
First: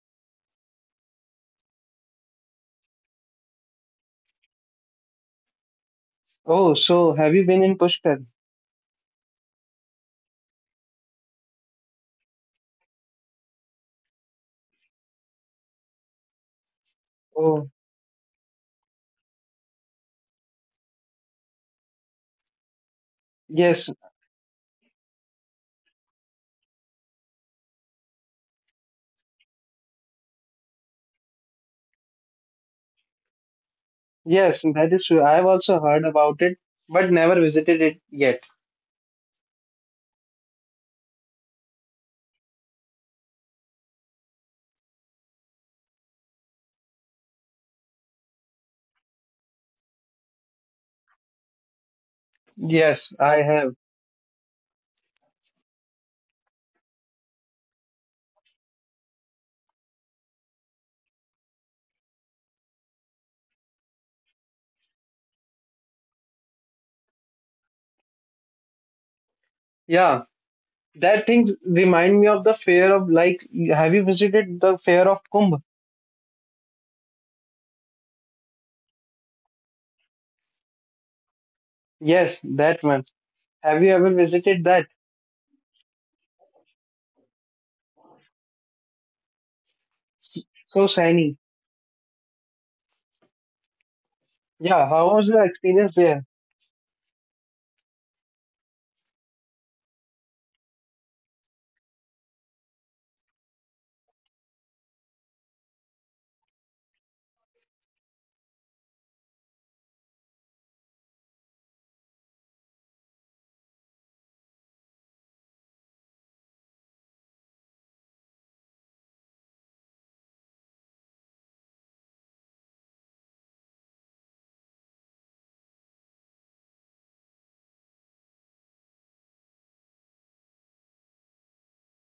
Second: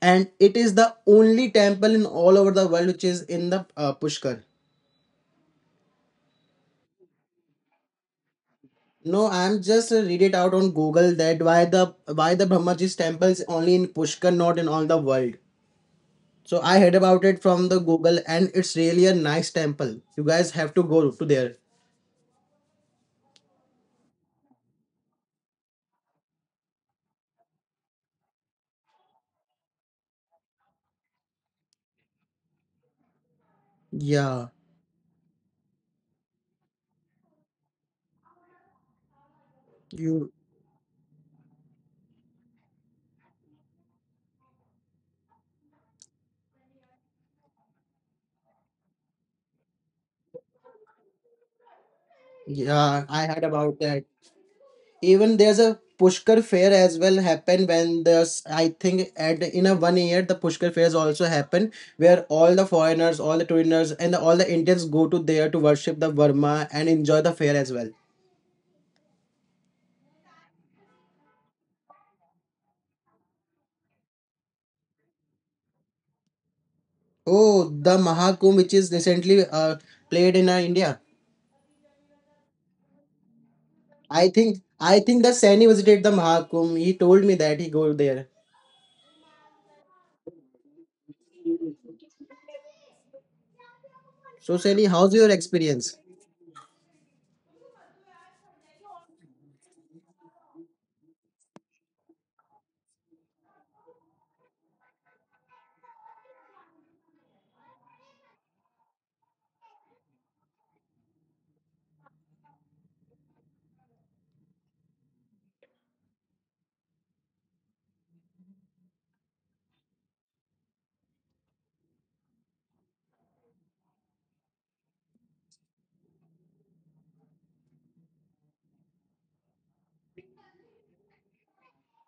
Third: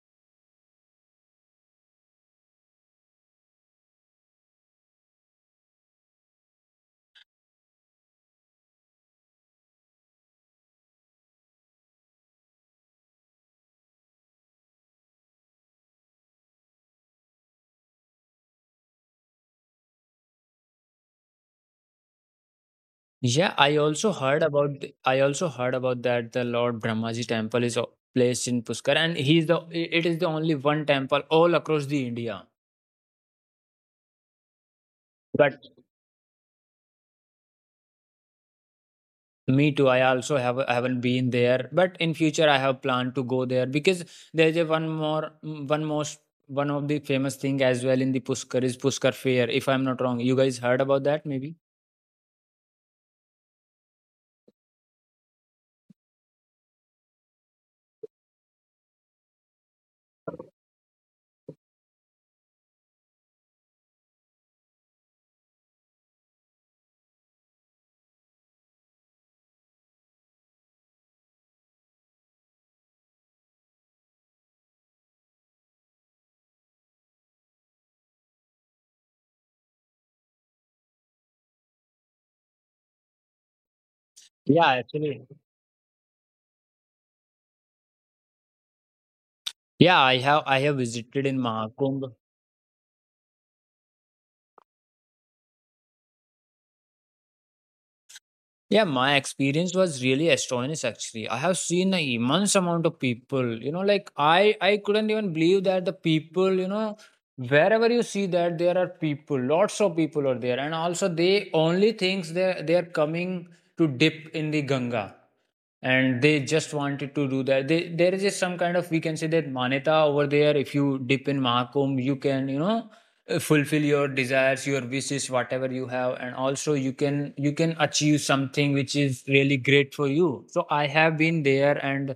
S2: and it is the only temple in all over the world which is in the Pushkar.
S1: Oh, so have you been in Pushkar?
S2: No, I'm just read it out on Google that why the Brahmaji's temples only in Pushkar, not in all the world. So I heard about it
S1: Oh,
S2: from the Google, and it's really a nice temple. You guys have to go to there.
S3: Yeah, I
S1: yes.
S3: also heard about I also heard about that the Lord Brahmaji temple is placed in Pushkar and he's the it is the only one temple all across the India.
S2: Yeah,
S1: Yes, that is true. I've
S3: But
S1: also heard about it, but never visited it yet.
S3: me too, I
S2: you.
S3: also have haven't been there, but in future I have planned to go there because there's a one more mm, one most one of the famous thing as well in the Pushkar is Pushkar Fair. If I'm not wrong, you guys heard about that maybe?
S2: Yeah,
S1: Yes,
S2: I
S1: I
S2: heard
S1: have.
S2: about that. Even there's a Pushkar fair as well happen when there's I think at in a one year the Pushkar fairs also happen where all the foreigners, all the tourists, and all the Indians go to there to worship the Verma and enjoy the fair as well.
S1: Yeah, that things remind me of the fair of, like, have you visited the fair of Kumbh?
S2: Oh, the Mahakumbh, which is recently played in India.
S1: Yes, that one. Have you ever
S2: I
S1: visited
S2: think
S3: Yeah,
S1: that?
S2: I think
S3: actually.
S2: that Sani visited the Mahakumbh. He told me that he go there.
S3: Yeah, I have
S1: So
S3: visited
S1: shiny.
S3: in Mahakumbh.
S2: So
S1: Yeah,
S2: Sani,
S1: how
S2: how's
S1: was
S2: your
S1: your experience
S2: experience?
S1: there?
S3: Yeah, my experience was really astonished actually. I have seen an immense amount of people, you know, like I couldn't even believe that the people, you know, wherever you see that there are people, lots of people are there. And also they only thinks they are coming to dip in the Ganga and they just wanted to do that. They, there is just some kind of we can say that maneta over there. If you dip in Mahakumbh you can, you know, fulfill your desires, your wishes, whatever you have. And also you can, you can achieve something which is really great for you. So I have been there, and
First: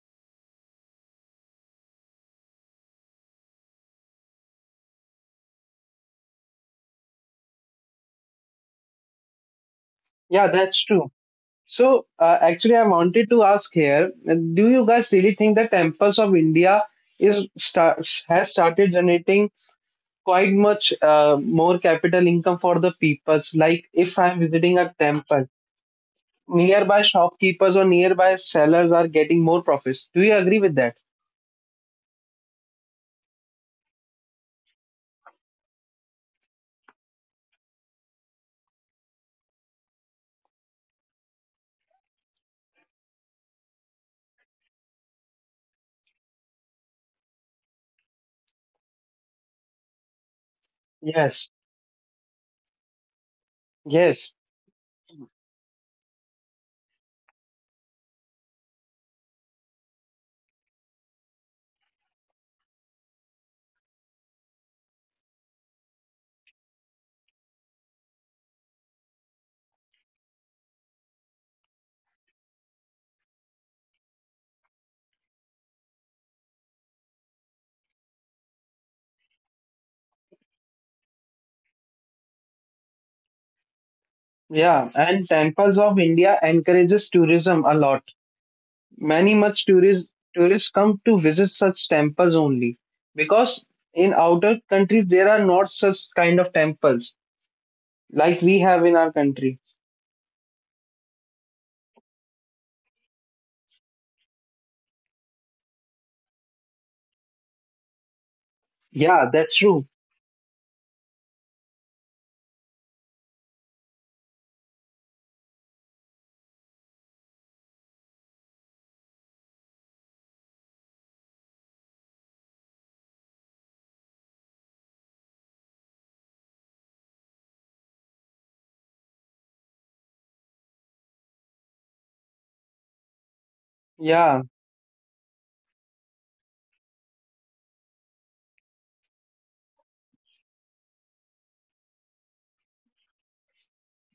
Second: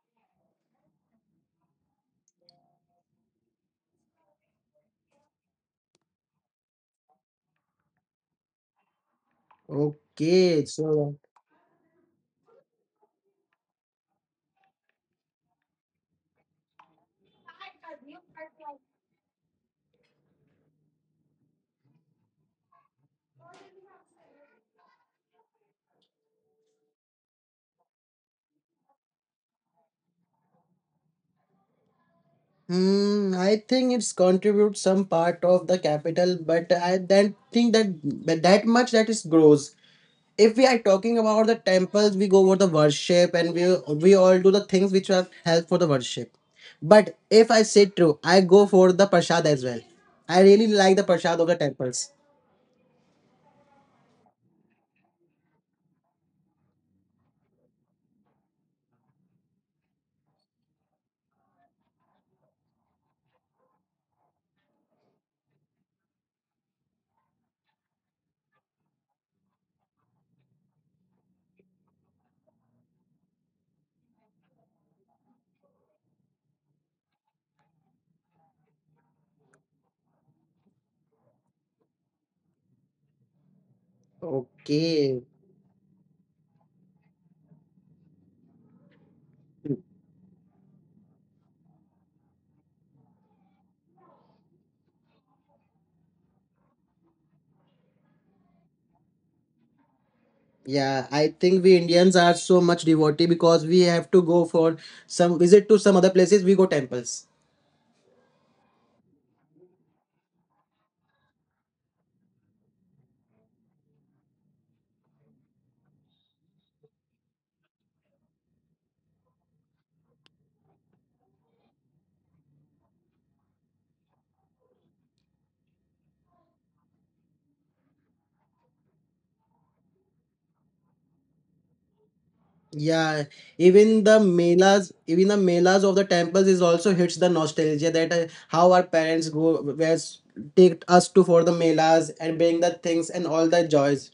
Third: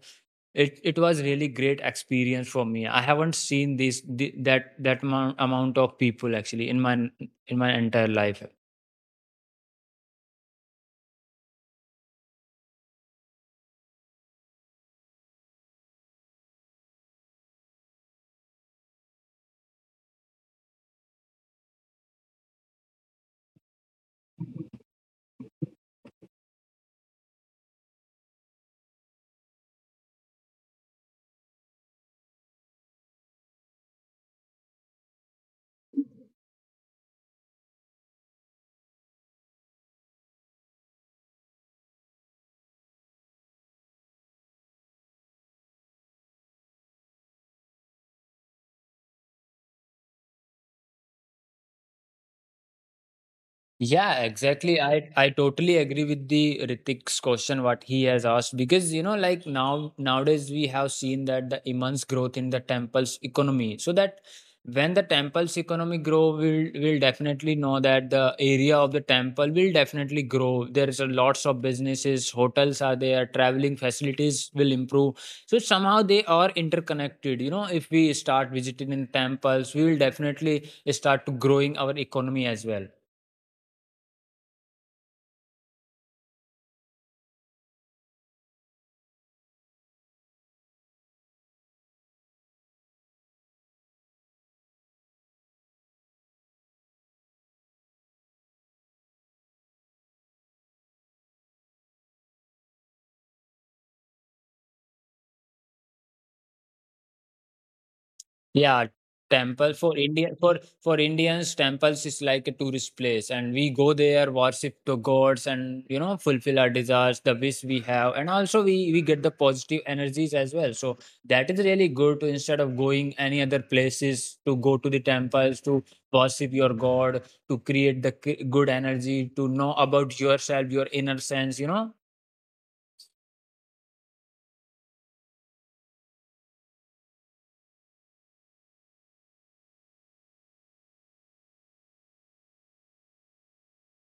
S3: it was really great experience for me. I haven't seen this the, that amount of people actually in my entire life.
S1: Yeah,
S2: Okay,
S1: that's true.
S2: so
S1: So actually, I wanted to ask here, do you guys really think the temples of India is has started generating quite much more capital income for the peoples. Like if I'm visiting a temple, nearby shopkeepers or nearby sellers are getting more profits. Do you agree with that?
S2: hmm, I think it's contributes some part of the capital, but I don't think that but that much that is grows. If we are talking about the temples we go over the worship and we all do the things which are help for the worship but if I say true I go for the prashad as well I really like the prashad
S1: Yes.
S2: of the temples
S3: Yeah,
S1: Yes.
S3: exactly. I totally agree with the Ritik's question what he has asked, because you know, like, now nowadays we have seen that the immense growth in the temple's economy. So that when the temple's economy grow, we'll will definitely know that the area of the temple will definitely grow. There's a lots of businesses, hotels are there, traveling facilities will improve. So somehow they are interconnected. You know, if we start visiting in temples, we will definitely start to growing our economy as well.
S1: Yeah.
S2: okay
S1: And temples of India encourages tourism a lot. Many much tourists come to visit such temples only because in outer countries there are not such kind of temples like we have in our country.
S2: yeah I think we indians are so much devotee because we have to go for some visit to some other places we go temples.
S3: Yeah,
S1: Yeah, that's
S3: temple
S1: true.
S3: for Indian for Indians, temples is like a tourist place, and we go there, worship the gods, and you know, fulfill our desires, the wish we have, and also we get the positive energies as well. So that is really good to instead of going any other places to go to the temples to worship your god, to create the good energy, to know about yourself, your inner sense, you know.
S2: Yeah,
S1: Yeah.
S2: even the melas of the temples is also hits the nostalgia that how our parents go where's take us to for the melas and bring the things and all the joys.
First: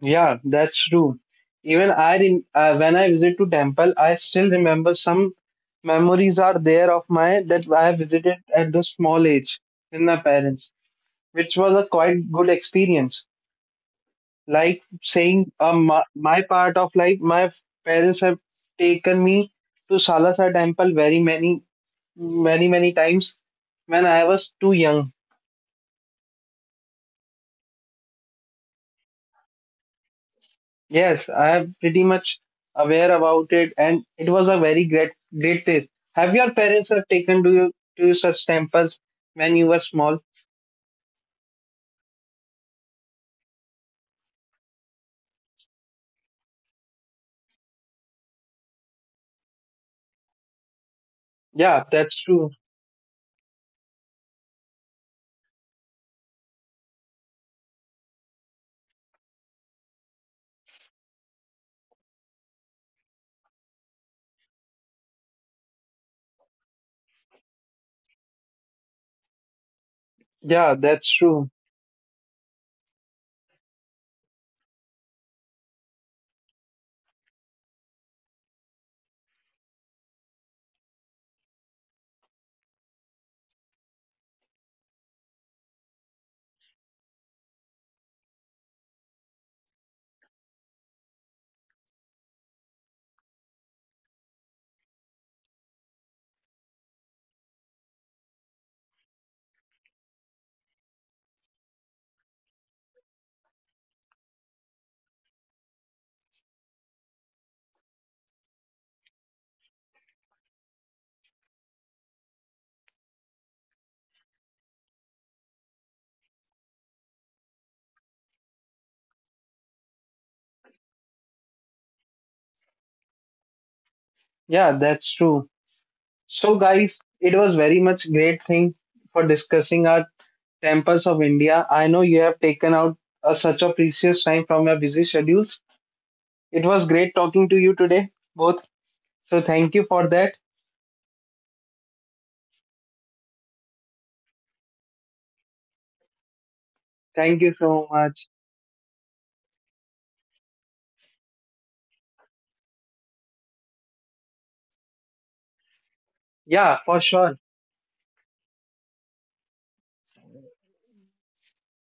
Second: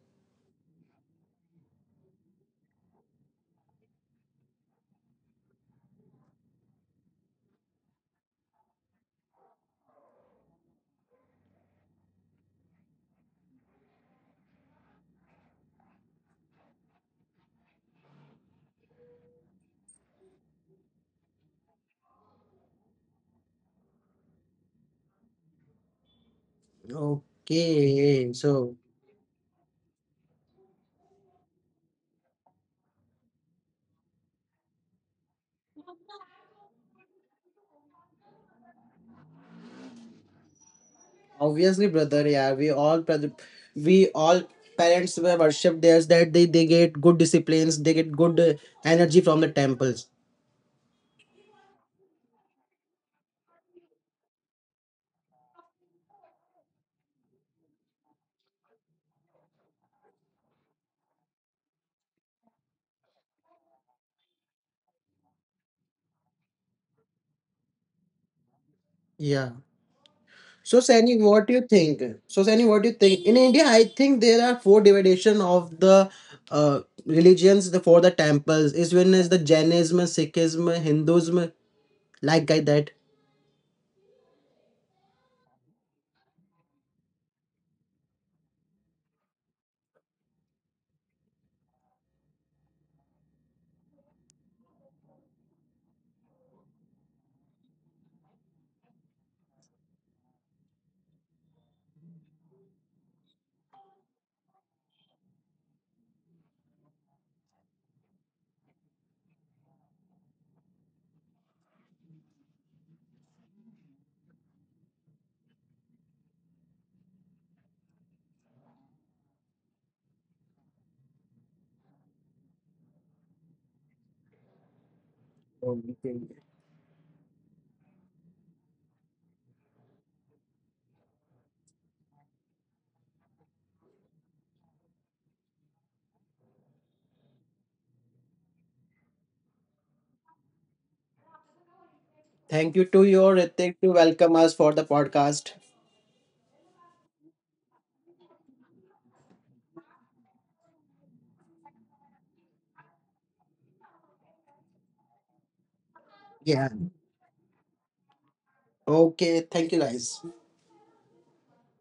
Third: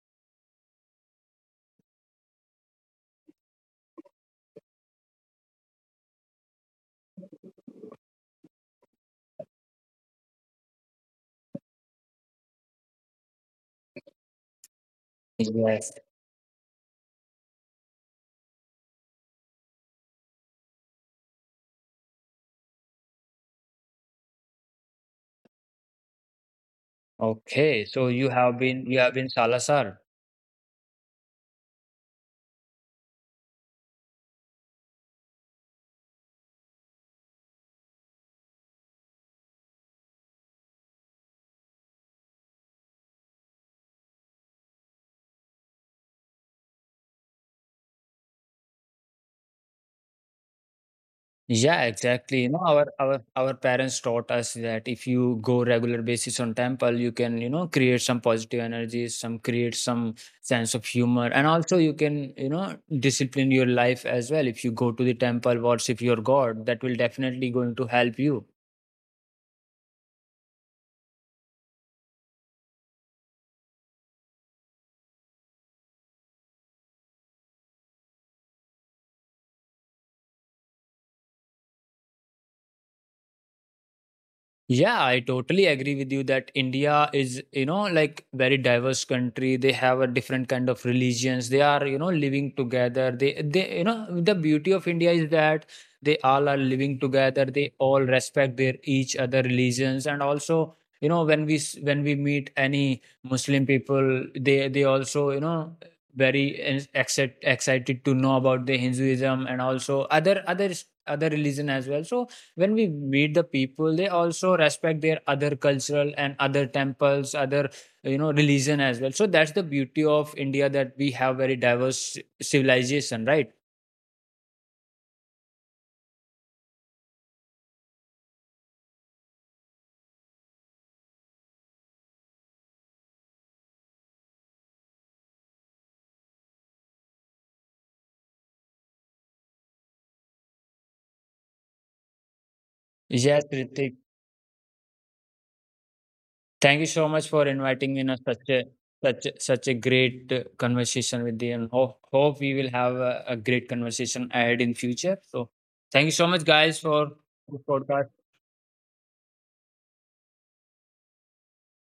S1: Yeah, that's true. Even when I visit to temple, I still remember some memories are there of my that I visited at the small age with my parents, which was a quite good experience. Like saying,
S3: Yes.
S1: my part of life, my parents have taken me to Salasa temple very many, many, many times when I was too young.
S3: Okay, so you
S2: Okay,
S3: have
S2: so
S3: been, you have been Salasar.
S1: Yes, I am pretty much aware about it, and it was a very great taste. Have your parents have taken to you to such temples when you were small?
S2: obviously, brother, yeah, we all brother, we all parents were worship theirs that they get good disciplines, they get good energy from the temples.
S3: Yeah,
S1: Yeah, that's
S3: exactly. You
S1: true.
S3: know, our parents taught us that if you go regular basis on temple, you can, you know, create some positive energies, some create some sense of humor, and also you can, you know, discipline your life as well. If you go to the temple, worship your God, that will definitely going to help you.
S2: Yeah.
S1: Yeah, that's true.
S2: So, Sani, what do you think? In India, I think there are four division of the religions the, for the temples. Is one is the Jainism, Sikhism, Hinduism, like guy that.
S3: Yeah, I totally agree with you that India is, you know, like very diverse country. They have a different kind of religions. They are, you know, living together. They, you know, the beauty of India is that they all are living together. They all respect their each other religions. And also, you know, when when we meet any Muslim people, they also, you know, very excited to know about the Hinduism and also other religion as well. So when we meet the people they also respect their other cultural and other temples, other, you know, religion as well. So that's the beauty of India, that we have very diverse civilization, right?
S1: Yeah, that's true.
S2: Okay.
S1: So, guys, it was very much great thing for discussing our temples of India. I know you have taken out such a precious time from your busy schedules. It was great talking to you today, both. So, thank you for that.
S2: Thank you to
S3: Yes,
S2: your Ritik
S3: Ritik,
S2: to welcome us for the podcast.
S3: thank you so much for
S1: Thank you
S3: inviting
S1: so
S3: me in
S1: much.
S3: such a such a great conversation with you. And hope we will have a great conversation ahead in future. So thank you so much
S2: Yeah.
S3: guys
S1: Yeah, for
S3: for
S1: sure.
S3: this podcast.
S2: Okay. Thank you, guys.